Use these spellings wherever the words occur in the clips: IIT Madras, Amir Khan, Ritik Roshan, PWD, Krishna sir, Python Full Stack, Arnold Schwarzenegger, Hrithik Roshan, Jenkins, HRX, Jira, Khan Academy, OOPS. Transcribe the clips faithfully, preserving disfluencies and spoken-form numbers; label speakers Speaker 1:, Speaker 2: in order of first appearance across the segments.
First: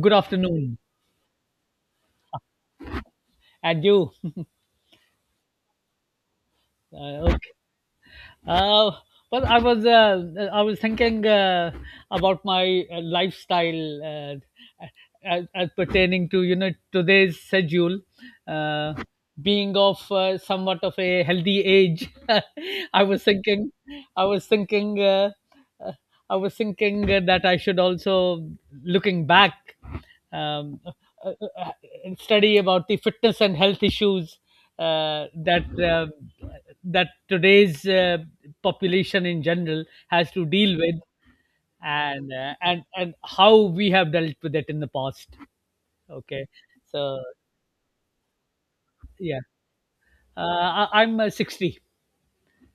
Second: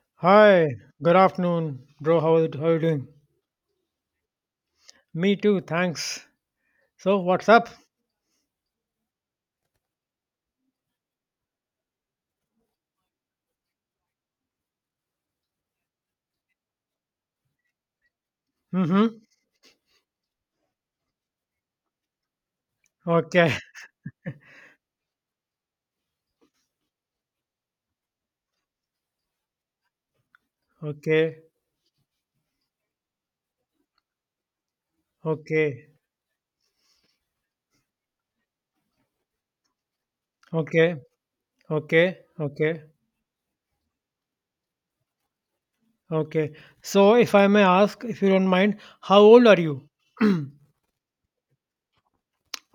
Speaker 1: Good
Speaker 2: Hi,
Speaker 1: afternoon,
Speaker 2: good afternoon, bro. How are, how are you doing?
Speaker 1: and you.
Speaker 2: Me too, thanks. So,
Speaker 1: Uh,
Speaker 2: what's
Speaker 1: okay.
Speaker 2: up?
Speaker 1: Uh, well, I was uh, I was thinking uh, about my uh, lifestyle uh, as, as pertaining to you know today's schedule, uh,
Speaker 2: Mm-hmm.
Speaker 1: being of uh, somewhat of a healthy age. I was
Speaker 2: Okay,
Speaker 1: thinking, I was thinking, uh, uh, I was thinking that I should also looking back. um, uh,
Speaker 2: okay,
Speaker 1: uh, uh, Study about the fitness and health issues uh, that
Speaker 2: okay,
Speaker 1: uh, that today's uh, population in general has to deal
Speaker 2: okay,
Speaker 1: with
Speaker 2: okay,
Speaker 1: and uh,
Speaker 2: okay,
Speaker 1: and and how we have dealt with it in the past. Okay.
Speaker 2: okay. So,
Speaker 1: so
Speaker 2: if I may ask, if you don't mind, how
Speaker 1: yeah
Speaker 2: old are you?
Speaker 1: uh, I, i'm uh, sixty.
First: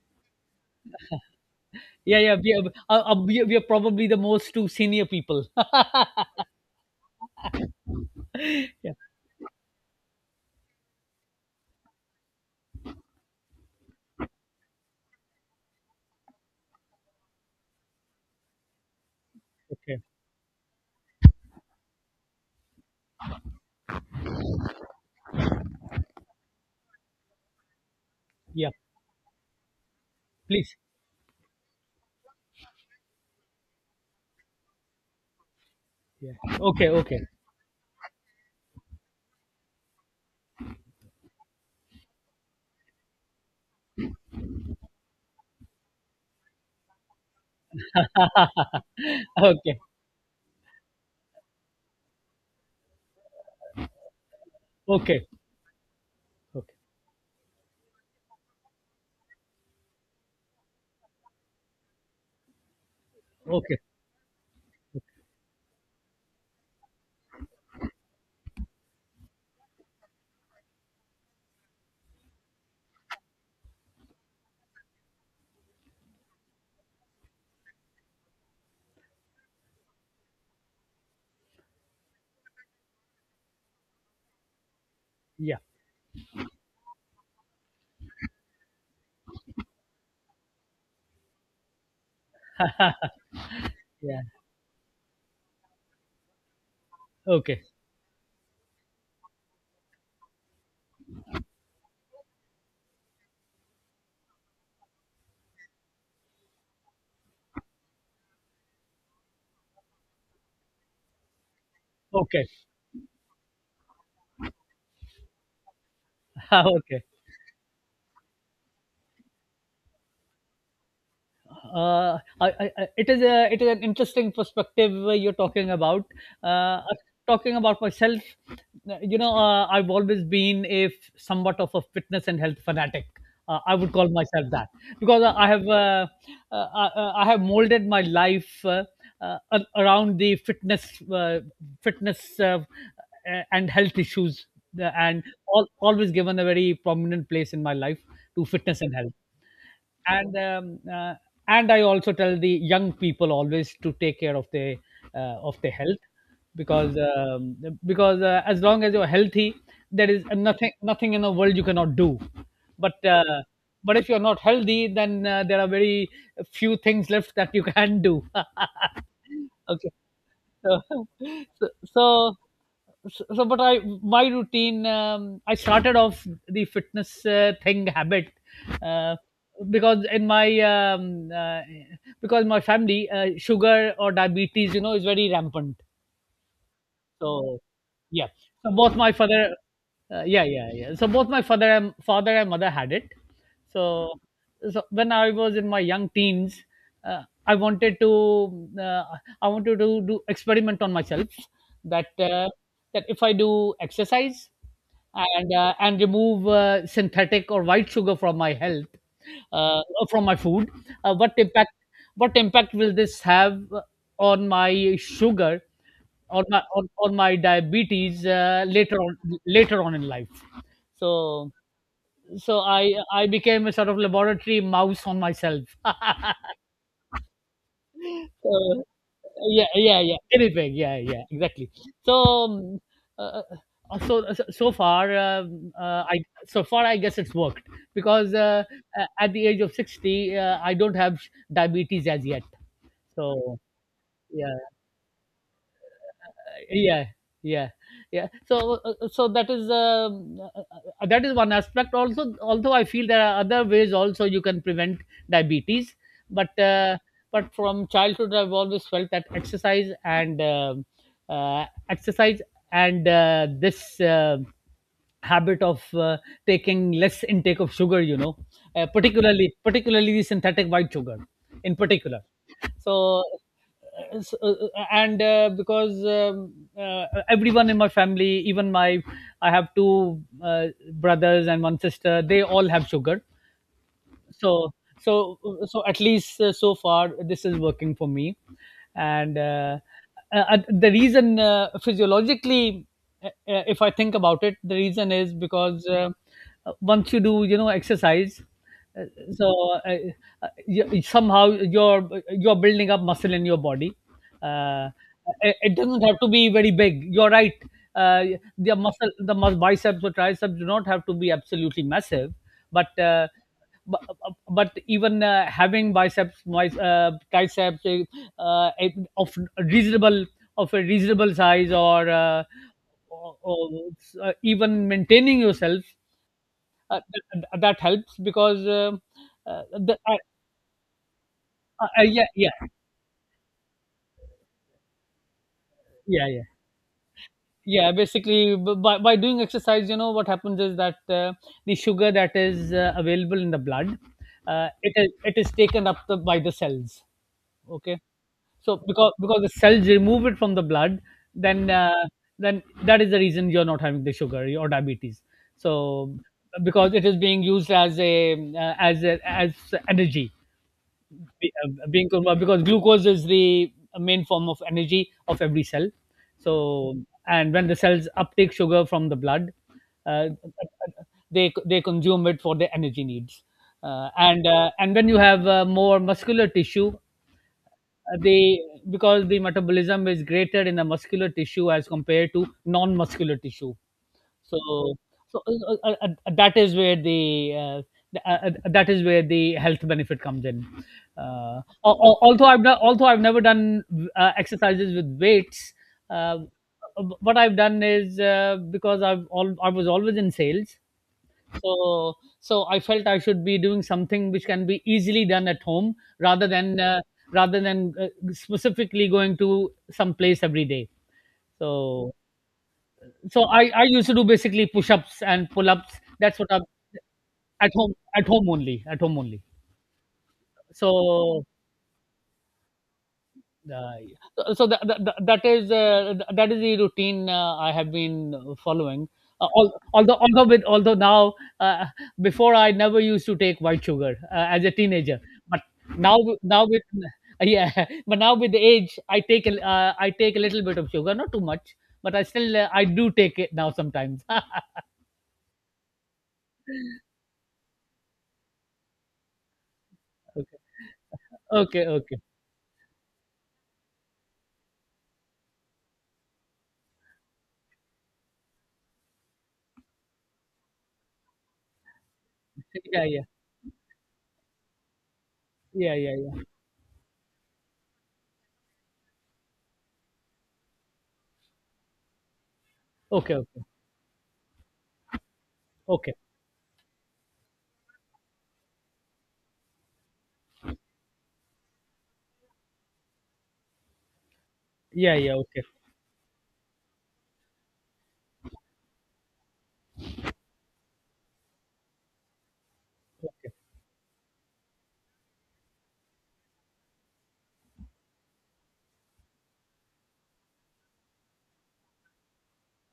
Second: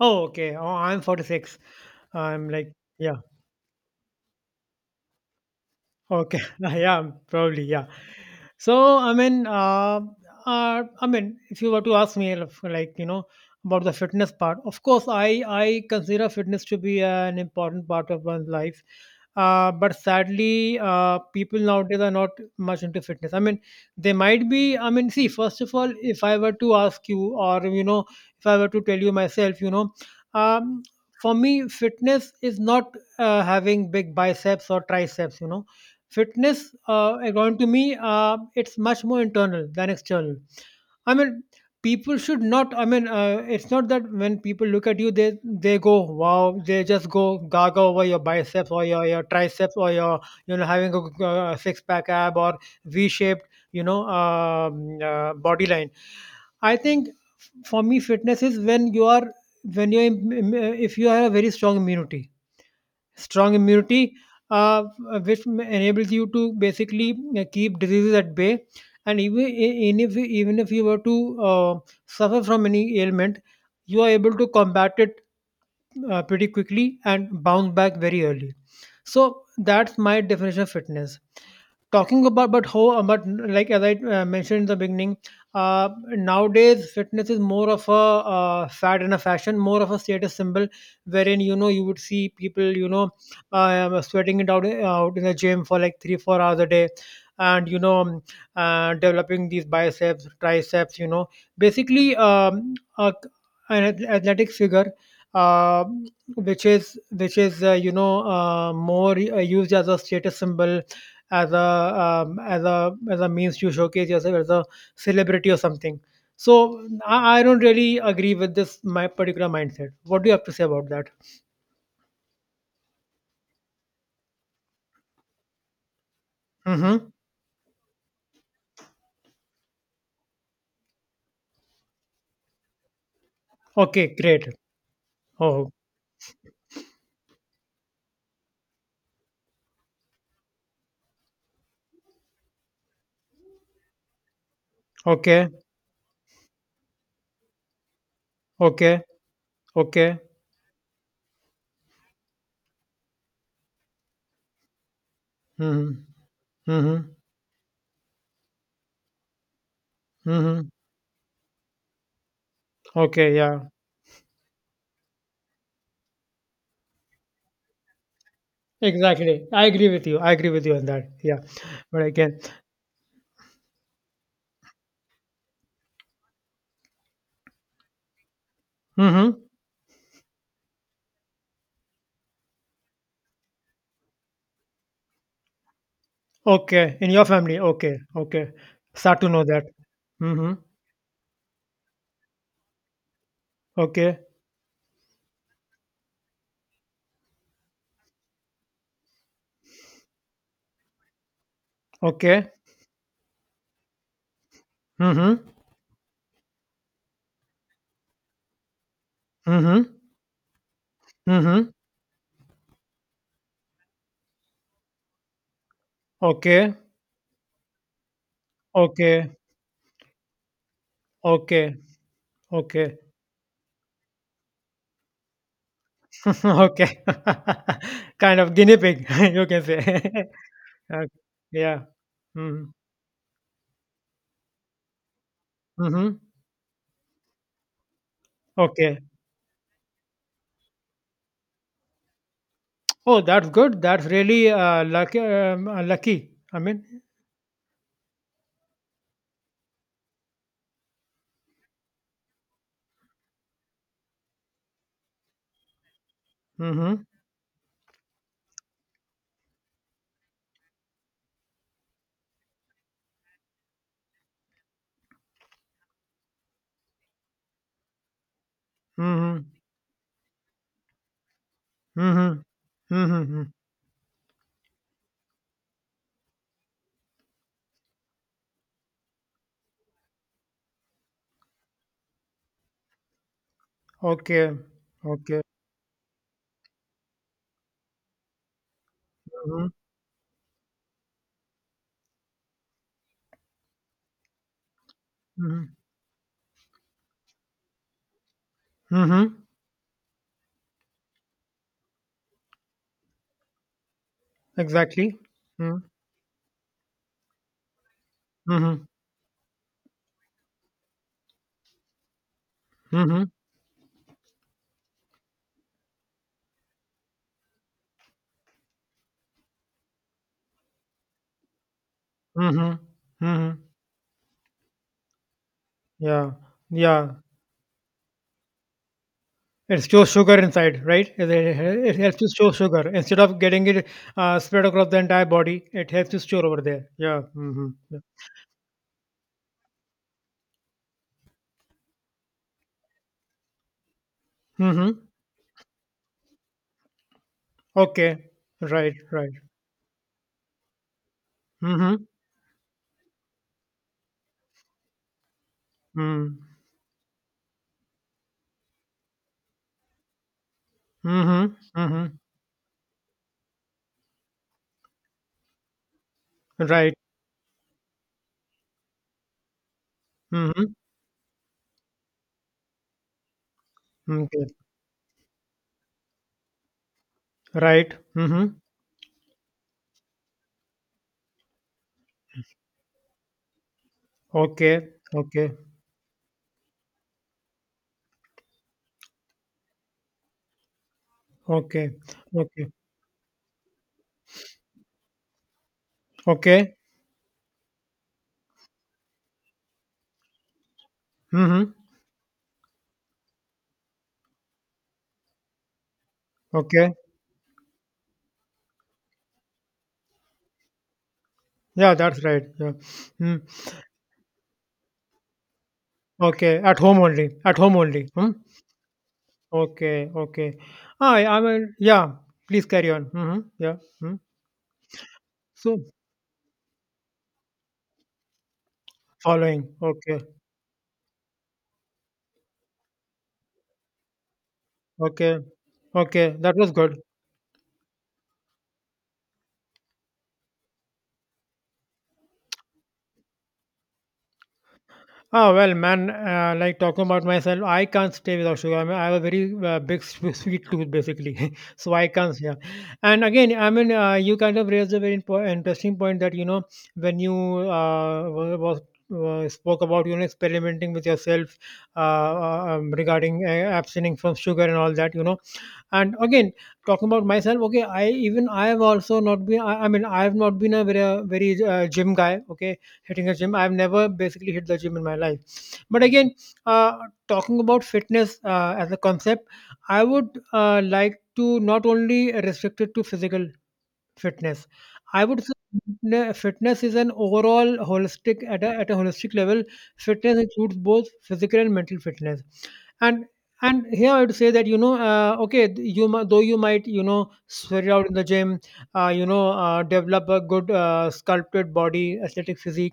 Speaker 2: Oh, okay. Oh, I'm forty-six.
Speaker 1: Yeah yeah
Speaker 2: I'm
Speaker 1: we are,
Speaker 2: like,
Speaker 1: uh,
Speaker 2: yeah,
Speaker 1: uh, we, are, we are probably the most two senior people.
Speaker 2: okay, yeah, probably, yeah.
Speaker 1: Yeah.
Speaker 2: So I mean, uh, uh, I mean, if you were to ask me, if, like you know, about the fitness part, of course, I I consider fitness to be an important part of one's life. Uh, but
Speaker 1: Okay.
Speaker 2: sadly, uh, people nowadays are not much into fitness. I mean, they might be. I mean, see, first of all, if I were to ask you, or you know, if I were
Speaker 1: Yeah,
Speaker 2: to tell you myself, you know,
Speaker 1: please.
Speaker 2: um, for me, fitness is not uh, having big biceps or triceps. You know,
Speaker 1: Yeah.
Speaker 2: fitness,
Speaker 1: Okay,
Speaker 2: uh,
Speaker 1: okay.
Speaker 2: according to me, uh, it's much more internal than external. I mean, people should not. I mean, uh, it's not that when people look at you, they they go, wow, they just go gaga over your biceps or your, your triceps
Speaker 1: Okay,
Speaker 2: or your you know having a uh six pack ab or V shaped you know um,
Speaker 1: okay,
Speaker 2: uh, body line.
Speaker 1: okay,
Speaker 2: I think f- for me, fitness is when you are when you are im- im- if you have a very strong immunity, strong
Speaker 1: okay.
Speaker 2: immunity, uh, which m- enables you to basically uh, keep diseases at bay. And even, e-, even if even if you were to uh, suffer from any ailment, you are able to combat it uh, pretty quickly and bounce back very early. So that's my definition of fitness. Talking about but how uh, but Like as i uh, mentioned in the beginning,
Speaker 1: Yeah.
Speaker 2: uh, nowadays fitness is more of a uh, fad and a fashion, more of a status symbol, wherein you know you would see people, you know uh,
Speaker 1: Yeah.
Speaker 2: sweating it out, out in the gym for like three four hours a day,
Speaker 1: Okay.
Speaker 2: and you know um, uh, developing these biceps triceps, you know basically um, a, an ath- athletic figure, uh, which is which is uh, you know uh, more uh, used as a status symbol, as a um,
Speaker 1: Okay.
Speaker 2: as a as a means to showcase yourself as a celebrity or something. So
Speaker 1: Okay.
Speaker 2: I, I don't really agree with this, my particular mindset. What do you have to say about that?
Speaker 1: Uh, I, I, I- it is a it is an interesting perspective, uh, you're talking about. Uh, uh,
Speaker 2: Mm-hmm.
Speaker 1: Talking about myself, uh, you know, uh, I've always been a f- somewhat of a fitness and health fanatic. Uh, I would call
Speaker 2: Okay,
Speaker 1: myself
Speaker 2: great.
Speaker 1: that because I have
Speaker 2: Oh,
Speaker 1: uh, uh, uh, I have molded my life uh, uh, ar- around the fitness uh, fitness uh, uh, and health issues, uh, and
Speaker 2: okay,
Speaker 1: al always given a very prominent place in my life to fitness and
Speaker 2: okay,
Speaker 1: health.
Speaker 2: okay.
Speaker 1: And um, uh, and I also tell the young people always to take care of their uh, of their
Speaker 2: Mm-hmm.
Speaker 1: health because
Speaker 2: Mm-hmm.
Speaker 1: um, because uh, as long as you're healthy, there is
Speaker 2: Mm-hmm.
Speaker 1: nothing nothing in the world you cannot do. But
Speaker 2: Okay,
Speaker 1: uh,
Speaker 2: yeah.
Speaker 1: but if you're not healthy, then uh, there are very few things left that you can do.
Speaker 2: Exactly. I agree
Speaker 1: Okay.
Speaker 2: with you. I agree with you
Speaker 1: So.
Speaker 2: on that. Yeah.
Speaker 1: so,
Speaker 2: But
Speaker 1: so
Speaker 2: again.
Speaker 1: so, so but I my routine, um, I started off the fitness uh, thing, habit, uh,
Speaker 2: Mm-hmm.
Speaker 1: because in my um, uh, because my family, uh, sugar or diabetes, you know, is very rampant.
Speaker 2: Okay. In your family.
Speaker 1: So.
Speaker 2: Okay.
Speaker 1: Yeah.
Speaker 2: Okay.
Speaker 1: So both my
Speaker 2: Start to know
Speaker 1: father,
Speaker 2: that.
Speaker 1: uh, yeah,
Speaker 2: Mm-hmm.
Speaker 1: yeah, yeah. So both my father and father and mother had it. So.
Speaker 2: Okay.
Speaker 1: So when I was in my young teens, uh, I wanted to uh, I wanted to do experiment on myself that uh,
Speaker 2: Okay.
Speaker 1: that if I do exercise
Speaker 2: Mm-hmm.
Speaker 1: and uh, and remove uh, synthetic or white sugar from my health uh,
Speaker 2: Mm-hmm.
Speaker 1: from my food, uh, what
Speaker 2: Mm-hmm.
Speaker 1: impact what impact will this have on my sugar on my
Speaker 2: Okay,
Speaker 1: on, on my diabetes, uh, later on
Speaker 2: okay,
Speaker 1: later on in life. so
Speaker 2: okay,
Speaker 1: so i
Speaker 2: okay,
Speaker 1: i became a sort of laboratory mouse on myself.
Speaker 2: okay. Kind of guinea
Speaker 1: So.
Speaker 2: pig, you can
Speaker 1: yeah
Speaker 2: say.
Speaker 1: yeah yeah anything. Yeah,
Speaker 2: Uh,
Speaker 1: yeah, exactly.
Speaker 2: Yeah.
Speaker 1: so
Speaker 2: Mm-hmm.
Speaker 1: um, uh, uh, so uh, so so far um, uh, I
Speaker 2: Mm-hmm.
Speaker 1: so far, I guess it's worked, because uh,
Speaker 2: Okay.
Speaker 1: uh, at the age of sixty, uh, I don't have diabetes as yet.
Speaker 2: Oh, that's
Speaker 1: So.
Speaker 2: good. That's really
Speaker 1: Yeah.
Speaker 2: uh, lucky. Um, uh, lucky. I mean.
Speaker 1: Yeah, yeah, yeah. So uh, so that is, um, uh, uh, that is one aspect also, although I feel there are other ways also you can prevent diabetes. but uh,
Speaker 2: Mm-hmm.
Speaker 1: but from childhood I've always felt that exercise and um uh, exercise and uh, this uh, habit of uh, taking less intake of sugar you know uh,
Speaker 2: Mm-hmm.
Speaker 1: particularly particularly the synthetic white sugar in particular.
Speaker 2: Mm-hmm. Mm-hmm.
Speaker 1: So
Speaker 2: mm-hmm.
Speaker 1: uh, so, uh, uh, and uh, because um, uh, everyone in my family, even my I have two uh, brothers and one sister, they all have sugar.
Speaker 2: Okay.
Speaker 1: So so.
Speaker 2: Okay.
Speaker 1: So at least, uh, so far this is working for me. and
Speaker 2: Mm-hmm.
Speaker 1: uh, uh, uh, the reason, uh, physiologically, uh, uh, if I think about it, the reason is
Speaker 2: Mm-hmm.
Speaker 1: because, uh, uh, once you do you know exercise, uh,
Speaker 2: Mm-hmm.
Speaker 1: so uh, uh, you, somehow you're you're building up muscle in your body. uh,
Speaker 2: Exactly.
Speaker 1: it, it
Speaker 2: Mm-hmm.
Speaker 1: doesn't have to be very big, you're right. uh, the
Speaker 2: Mm-hmm.
Speaker 1: muscle the mus- biceps or triceps do not have to be absolutely massive. but
Speaker 2: Mm-hmm.
Speaker 1: uh, but, uh, uh, but even, uh, having biceps, my uh, triceps, uh, of reasonable of a reasonable size, or, uh,
Speaker 2: Mm-hmm.
Speaker 1: or,
Speaker 2: mm-hmm.
Speaker 1: or uh, even maintaining yourself,
Speaker 2: Yeah.
Speaker 1: uh,
Speaker 2: Yeah.
Speaker 1: that, that helps, because um uh,
Speaker 2: It
Speaker 1: the,
Speaker 2: stores
Speaker 1: uh,
Speaker 2: sugar inside, right? It it- it
Speaker 1: uh,
Speaker 2: helps to
Speaker 1: yeah.
Speaker 2: store
Speaker 1: Yeah,
Speaker 2: sugar instead of getting it uh, spread across the entire body. It helps to
Speaker 1: yeah, yeah,
Speaker 2: store over there. Yeah.
Speaker 1: yeah,
Speaker 2: Mm-hmm.
Speaker 1: basically, b- by, by doing exercise, you know what happens is that, uh, the sugar that is uh, available in the blood, uh, it
Speaker 2: Mm-hmm.
Speaker 1: is it is taken up the, by the cells. Okay.
Speaker 2: Okay.
Speaker 1: So
Speaker 2: Right.
Speaker 1: because
Speaker 2: Right.
Speaker 1: because the cells remove it from the blood, then uh,
Speaker 2: Mm-hmm.
Speaker 1: then that is the reason you're not having the sugar or diabetes. So
Speaker 2: Mm-hmm.
Speaker 1: because it is being used as a uh, as a, as energy, be-
Speaker 2: Mm-hmm.
Speaker 1: uh, being
Speaker 2: Mm-hmm.
Speaker 1: converted, because glucose is the main form of energy of every cell.
Speaker 2: Right.
Speaker 1: So, and when the cells uptake sugar from the blood, uh,
Speaker 2: Mm-hmm.
Speaker 1: they they consume it for their energy needs. Uh, and
Speaker 2: Okay.
Speaker 1: uh, and when you have uh, more muscular tissue,
Speaker 2: Right.
Speaker 1: uh,
Speaker 2: Mm-hmm.
Speaker 1: they because the metabolism is greater in the muscular tissue as compared to non-muscular tissue. So,
Speaker 2: Okay.
Speaker 1: so uh,
Speaker 2: Okay.
Speaker 1: uh, uh, uh, uh, that is where the uh, the- uh, uh, that is where the health benefit comes in. Uh,
Speaker 2: Okay.
Speaker 1: al- al- although I've
Speaker 2: Okay.
Speaker 1: done, although I've never done uh, exercises with weights, uh,
Speaker 2: Okay.
Speaker 1: what I've done is, uh, because I've all I was always in sales.
Speaker 2: Mm-hmm.
Speaker 1: So, so I felt I should be doing something which can be easily done at home, rather than
Speaker 2: Okay.
Speaker 1: uh, rather than uh, specifically going to some place every day.
Speaker 2: Yeah,
Speaker 1: So,
Speaker 2: that's right. Yeah. Mm.
Speaker 1: so I, I used to do basically push-ups and pull-ups. That's what
Speaker 2: Okay.
Speaker 1: I.
Speaker 2: At home only. At
Speaker 1: at
Speaker 2: home
Speaker 1: home
Speaker 2: only.
Speaker 1: at
Speaker 2: Hmm?
Speaker 1: home only at home only.
Speaker 2: Okay, okay. Ah, I
Speaker 1: So.
Speaker 2: mean, yeah, please carry on. Hmm. Yeah.
Speaker 1: Uh,
Speaker 2: Mhm.
Speaker 1: so so that, that, that is
Speaker 2: So,
Speaker 1: uh, that is the routine uh, I have been following. Uh,
Speaker 2: following.
Speaker 1: al- although
Speaker 2: Okay,
Speaker 1: although with although now, uh, before I never used to take white sugar uh, as a teenager,
Speaker 2: okay,
Speaker 1: but now
Speaker 2: okay. That
Speaker 1: now
Speaker 2: was
Speaker 1: with
Speaker 2: good.
Speaker 1: yeah, But now with the age, I take a, uh, I take a little bit of sugar, not too much, but I still uh, I do take it now sometimes.
Speaker 2: Ah, well, man, uh, like talking about myself, I can't stay without sugar. I mean, I have a very uh, big sw-
Speaker 1: Okay,
Speaker 2: sweet tooth, basically.
Speaker 1: okay,
Speaker 2: So, I
Speaker 1: okay.
Speaker 2: can't, yeah. And again, I mean, uh, you kind of raised a very impo- interesting point that, you know, when you uh, wa- was, uh, spoke about, you know, experimenting with yourself uh, uh, um,
Speaker 1: Yeah, yeah,
Speaker 2: regarding uh, abstaining from sugar and all that, you know.
Speaker 1: yeah,
Speaker 2: And
Speaker 1: yeah, yeah.
Speaker 2: again, talking about myself, okay, i even i have also not been i, I mean I have not been a very uh, very uh, gym guy. Okay, hitting a
Speaker 1: Okay,
Speaker 2: gym,
Speaker 1: okay,
Speaker 2: I've never basically hit the gym in my life. But
Speaker 1: okay.
Speaker 2: again, uh, talking about fitness uh, as a concept, I would uh, like to not only restrict it to physical fitness.
Speaker 1: Yeah,
Speaker 2: I
Speaker 1: yeah.
Speaker 2: would say
Speaker 1: Okay,
Speaker 2: fitne- fitness is an overall holistic, at a, at a holistic level, fitness includes both physical and mental fitness. and
Speaker 1: okay.
Speaker 2: and here I would say that you know uh, okay th- you mi- though you might, you know, sweat it out in the gym, uh, you know uh, develop a good, uh, sculpted body, athletic physique,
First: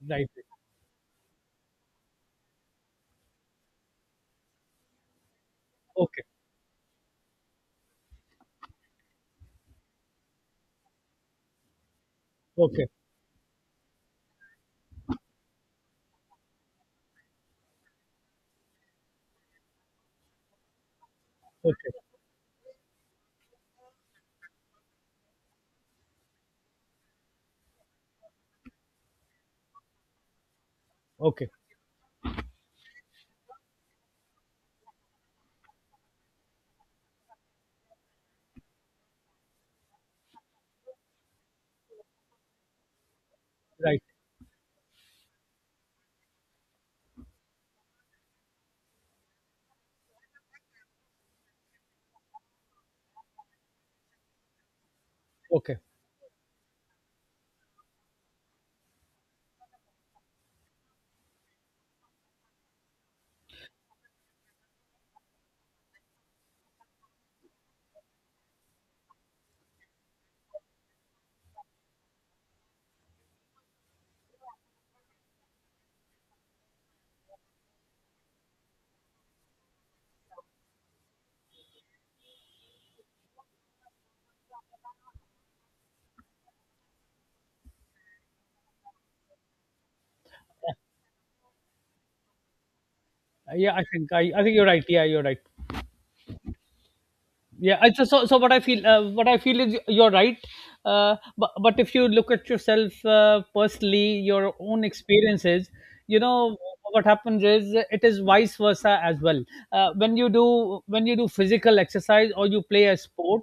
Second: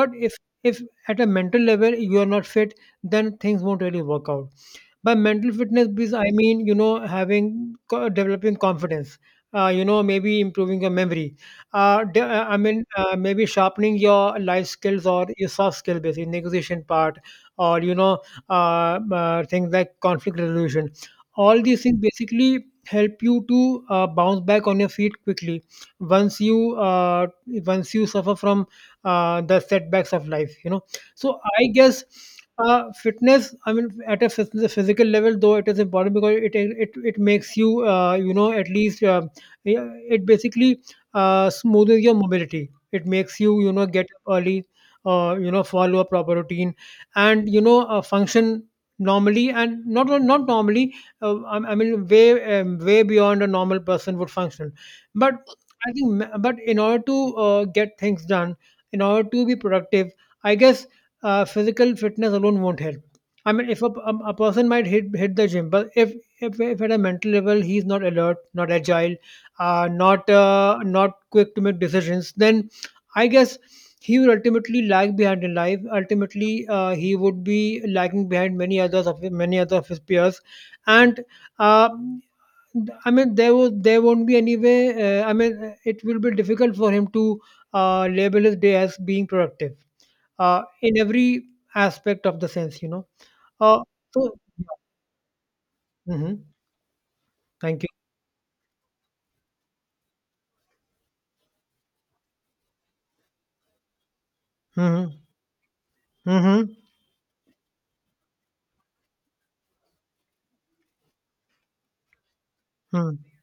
Speaker 2: but
Speaker 1: Right.
Speaker 2: if if at a mental level you are not fit, then things won't really work out. By mental fitness, because
Speaker 1: Okay,
Speaker 2: I mean, you know, having co- developing confidence, uh, you know, maybe improving your memory, uh, de- uh, i mean
Speaker 1: okay,
Speaker 2: uh, maybe sharpening your life skills or your soft skill, basically negotiation part, or you know uh, uh, things like conflict resolution. All these
Speaker 1: okay,
Speaker 2: things basically help you to uh, bounce back on your feet quickly, once you uh, once you suffer from uh, the setbacks of life, you know. So
Speaker 1: okay.
Speaker 2: I guess uh, fitness, I mean, at a phys- physical level, though it is important because it it, it makes you, uh, you know, at least uh, yeah, it basically uh, smoothens your mobility. It makes you, you know,
Speaker 1: Right.
Speaker 2: get up early, uh, you know, follow a proper routine, and, you know, uh, function normally and not not normally. Uh, I, I mean, way um, way beyond a normal person would function, but
Speaker 1: Okay.
Speaker 2: I think, ma- but in order to uh, get things done, in order to be productive, I guess uh, physical fitness alone won't help. I mean, if a, a, a person might hit hit the gym, but if, if if at a mental level he's not alert, not agile, uh, not uh, not quick to make decisions, then I guess he will ultimately lag behind in life. Ultimately, uh, he would be lagging behind many others of many other of his peers, and uh, I mean there was there won't be any way. Uh, I mean, it will be difficult for him to uh, label his day as being productive uh, in every aspect of the sense, you know.
Speaker 1: Yeah,
Speaker 2: Uh,
Speaker 1: I think I,
Speaker 2: so,
Speaker 1: I think you're right. Yeah, you're right.
Speaker 2: yeah. Mm-hmm.
Speaker 1: Yeah.
Speaker 2: Thank you.
Speaker 1: I, so so so what I feel uh, what I feel is you're right. Uh, but but if you look at yourself, uh, personally, your own
Speaker 2: Mm-hmm.
Speaker 1: experiences, you know
Speaker 2: Mm-hmm.
Speaker 1: what happens is it is vice versa as well. Uh, when you do when you do physical exercise or you play a
Speaker 2: Mm-hmm.
Speaker 1: sport.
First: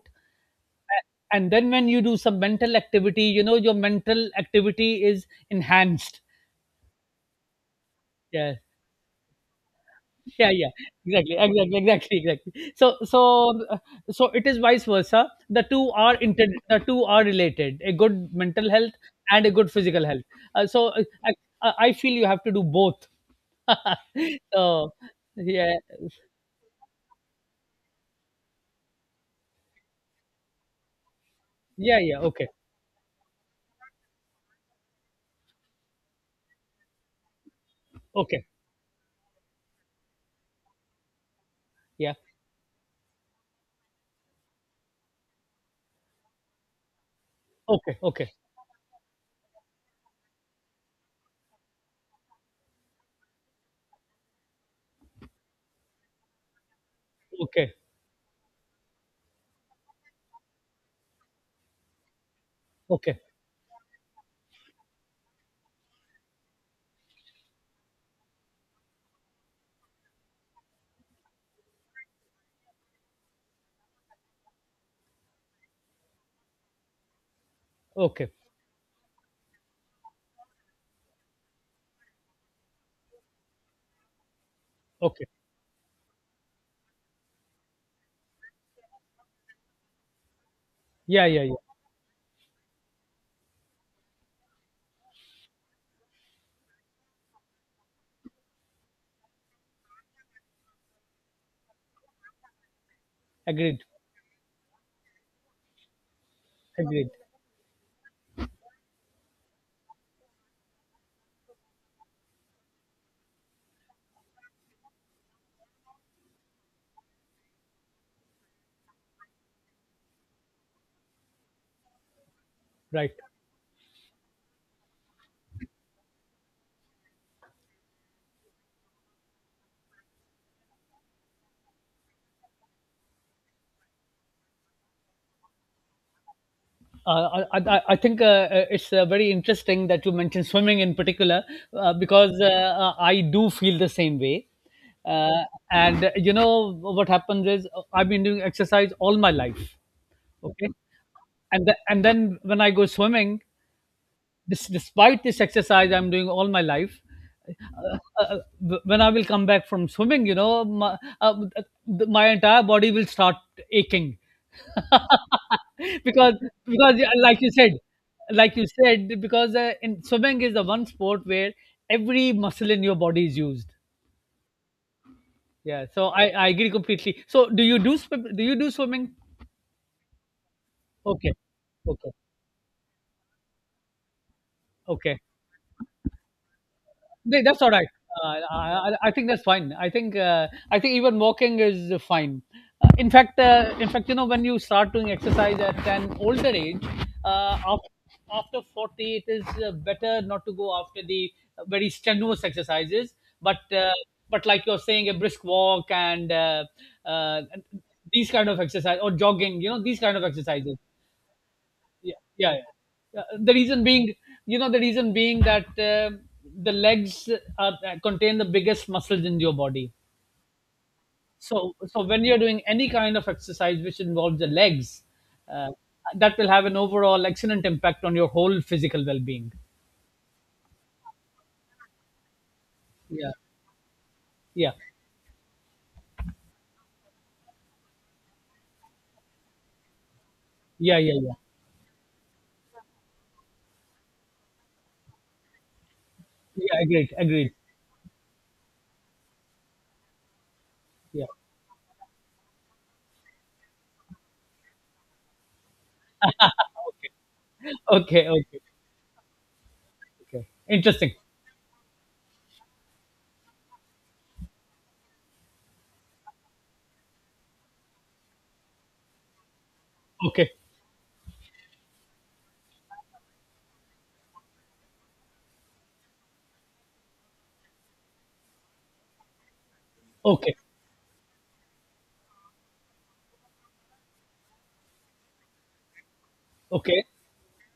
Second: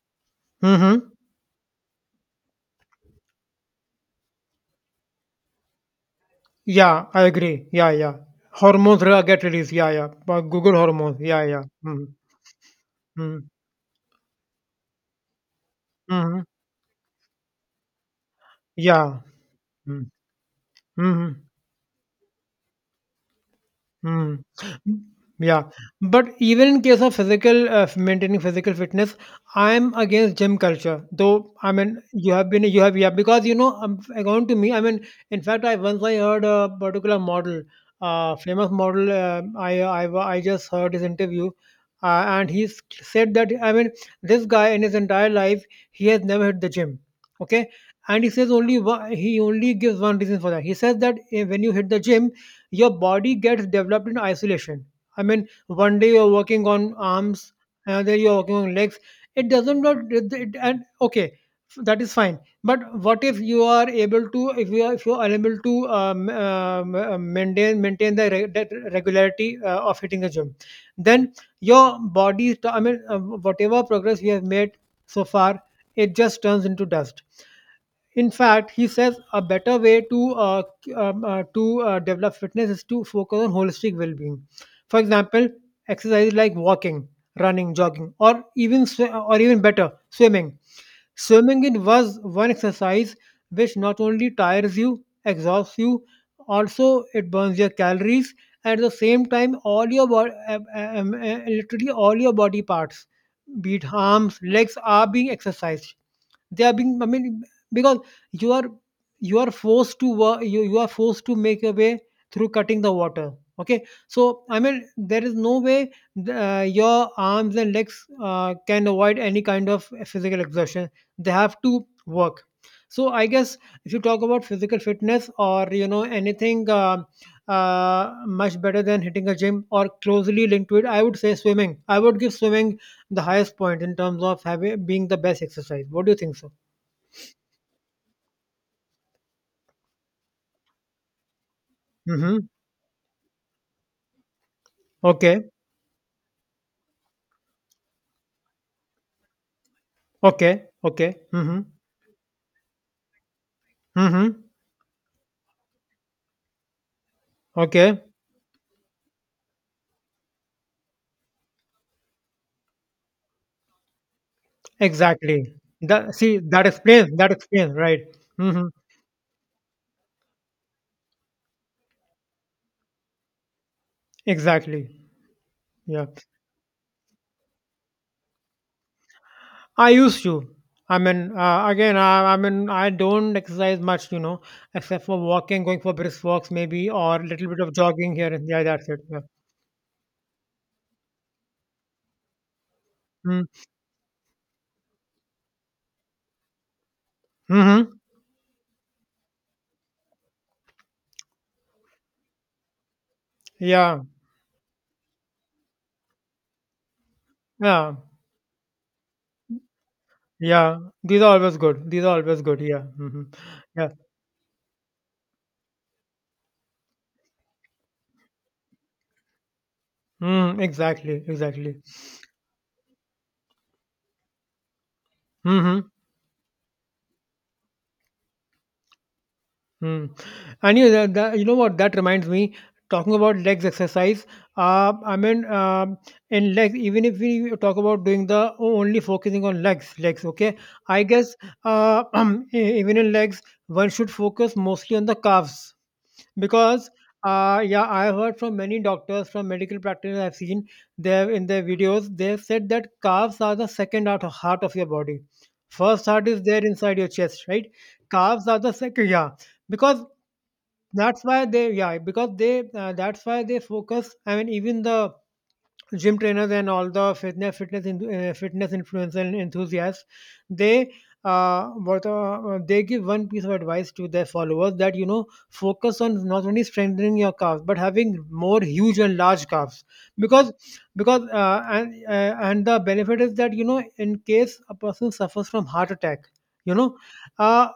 Speaker 2: Mm-hmm.
Speaker 1: a- And then when you do some mental activity, you know your mental activity is enhanced.
Speaker 2: Yeah, I agree. Yeah, yeah.
Speaker 1: Yeah.
Speaker 2: Hormones re- get released. Yeah, yeah. But
Speaker 1: Yeah, yeah,
Speaker 2: Google hormones.
Speaker 1: exactly,
Speaker 2: Yeah, yeah.
Speaker 1: exactly,
Speaker 2: Mm-hmm.
Speaker 1: exactly, exactly. so so
Speaker 2: Mm-hmm.
Speaker 1: uh, so it is vice versa, the two are
Speaker 2: Mm-hmm.
Speaker 1: inter the two are related, a good mental health
Speaker 2: Yeah.
Speaker 1: and a good physical
Speaker 2: Mm-hmm.
Speaker 1: health. uh, so uh,
Speaker 2: Mm-hmm.
Speaker 1: I, I I feel you have to do both.
Speaker 2: Hmm.
Speaker 1: So.
Speaker 2: Mm, yeah,
Speaker 1: Yeah,
Speaker 2: but even in case of physical uh, f- maintaining physical fitness, I'm against gym culture. Though I mean,
Speaker 1: yeah, yeah.
Speaker 2: you
Speaker 1: Okay,
Speaker 2: have been you have yeah, because you know um, according to me, I mean, in fact, I once I heard a particular model, uh,
Speaker 1: okay.
Speaker 2: famous model. Uh, I I I just heard his interview,
Speaker 1: Yeah.
Speaker 2: uh, and he s- said that I mean, this guy in his entire life he has never hit the gym. Okay,
Speaker 1: Okay,
Speaker 2: and he
Speaker 1: okay,
Speaker 2: says only one, he only gives one reason for that. He says that eh, when you hit the gym your body gets developed in isolation. I mean, one day you're working on arms,
Speaker 1: okay,
Speaker 2: another day you're working on legs. It doesn't, not it, it- and okay, f- that is fine. But
Speaker 1: okay,
Speaker 2: what if you are able to, if you are, if you are unable to um, um, uh, maintain maintain the re- that regularity uh, of hitting a gym, then your body. I mean, uh, whatever progress you have made so far, it just turns into dust. In
Speaker 1: okay,
Speaker 2: fact, he says a better way to uh, c- um, uh, to uh, develop fitness is to focus on holistic well-being. For
Speaker 1: okay.
Speaker 2: example, exercise like walking, running, jogging, or even sw- or even better, swimming.
Speaker 1: Yeah, yeah, yeah.
Speaker 2: Swimming, it was one exercise which not only tires you, exhausts you, also it burns your calories, and at the same time, all your body, literally all your body parts, be
Speaker 1: Agreed,
Speaker 2: it arms, legs, are being exercised. They are being, I
Speaker 1: agreed.
Speaker 2: mean, because you are you are forced to work, you, you are forced to make a way through cutting the water. Okay, so I mean, there is no way uh, your arms and legs uh, can avoid any kind of physical exertion. They have to work. So
Speaker 1: Right.
Speaker 2: I guess, if you talk about physical fitness or, you know, anything, um uh, much better than hitting a gym or closely linked to it, I would say swimming. I would give swimming the highest point in terms of having being the best exercise. What do you think so?
Speaker 1: Uh, I, I I think, uh, uh, it's uh, very interesting that you mentioned swimming in particular, uh, because uh,
Speaker 2: Mhm.
Speaker 1: uh, I do feel the same way. Uh,
Speaker 2: Okay.
Speaker 1: and uh, you know what happens is, uh, I've been doing exercise all my life,
Speaker 2: Okay.
Speaker 1: okay,
Speaker 2: Okay.
Speaker 1: and
Speaker 2: Mhm.
Speaker 1: the, and then when I go swimming,
Speaker 2: Mhm.
Speaker 1: Dis despite this exercise I'm doing all my life, uh,
Speaker 2: Okay.
Speaker 1: uh, uh, when I will come back from swimming, you know, my, uh, th- my entire body will start aching.
Speaker 2: Exactly. That
Speaker 1: because
Speaker 2: see that
Speaker 1: because
Speaker 2: explains,
Speaker 1: uh,
Speaker 2: that
Speaker 1: like you
Speaker 2: explains,
Speaker 1: said,
Speaker 2: right.
Speaker 1: like you
Speaker 2: Mhm.
Speaker 1: said, because, uh, in swimming is the one sport where every muscle in your body is used.
Speaker 2: Exactly.
Speaker 1: Yeah,
Speaker 2: Yeah.
Speaker 1: so I, I agree completely. So do you do swim? Do you do swimming?
Speaker 2: I used to. I
Speaker 1: Okay,
Speaker 2: mean, uh, again,
Speaker 1: okay,
Speaker 2: I, I mean, I don't exercise much, you know, except
Speaker 1: okay.
Speaker 2: for walking, going for brisk walks, maybe, or a
Speaker 1: Th-
Speaker 2: little bit
Speaker 1: That's
Speaker 2: of
Speaker 1: all right.
Speaker 2: jogging here
Speaker 1: Uh,
Speaker 2: and
Speaker 1: I,
Speaker 2: yeah, that's
Speaker 1: I
Speaker 2: it.
Speaker 1: I
Speaker 2: Yeah.
Speaker 1: think that's fine. I think uh, I think even walking is uh, fine. Uh, in fact,
Speaker 2: Mm-hmm.
Speaker 1: uh, in fact, you know, when you start doing exercise at an older age, uh, after,
Speaker 2: Mm-hmm.
Speaker 1: after forty, it is uh, better not to go after the very strenuous exercises. But uh,
Speaker 2: Yeah.
Speaker 1: but like you're saying, a brisk walk and uh, uh,
Speaker 2: Yeah.
Speaker 1: these kind of exercise or jogging, you know, these kind of
Speaker 2: Yeah.
Speaker 1: exercises.
Speaker 2: These are always good. These
Speaker 1: Yeah,
Speaker 2: are always
Speaker 1: yeah,
Speaker 2: good. Yeah. Mm-hmm.
Speaker 1: yeah. Uh, The reason
Speaker 2: Yeah.
Speaker 1: being, you know, the reason being that uh, the legs are, uh, contain the biggest muscles in your body.
Speaker 2: Mm, exactly.
Speaker 1: So,
Speaker 2: Exactly.
Speaker 1: so when you're doing any kind of exercise which involves the legs, uh,
Speaker 2: Mm-hmm.
Speaker 1: that will have an overall excellent impact on your whole physical well-being.
Speaker 2: Hmm. And you, that, that, you know what? That reminds me. Talking
Speaker 1: Yeah,
Speaker 2: about legs exercise,
Speaker 1: yeah,
Speaker 2: uh, I mean, um, in legs, even if we talk about doing the only focusing on legs, legs, okay.
Speaker 1: yeah,
Speaker 2: I
Speaker 1: yeah, yeah.
Speaker 2: guess uh, e- even in legs, one should focus mostly on the calves
Speaker 1: Yeah,
Speaker 2: because,
Speaker 1: agreed, agreed.
Speaker 2: uh, yeah, I have heard from many doctors, from medical practitioners I've seen
Speaker 1: Yeah.
Speaker 2: there in their videos. They have said that calves are the second heart heart of your body. First heart is there inside your
Speaker 1: Okay,
Speaker 2: chest, right?
Speaker 1: okay,
Speaker 2: Calves are
Speaker 1: okay,
Speaker 2: the second, yeah, because
Speaker 1: okay. Interesting.
Speaker 2: that's why they yeah because they uh, that's why they focus. I mean, even the gym trainers and all the fitness fitness in, uh, fitness influencers and enthusiasts,
Speaker 1: Okay,
Speaker 2: they uh, what uh, uh, they give one piece of advice to their followers that you know, focus on not only strengthening your calves but having more huge and large calves because
Speaker 1: okay,
Speaker 2: because uh, and uh, and the benefit is that, you know, in case a person suffers from heart attack, you know,
Speaker 1: okay,
Speaker 2: uh,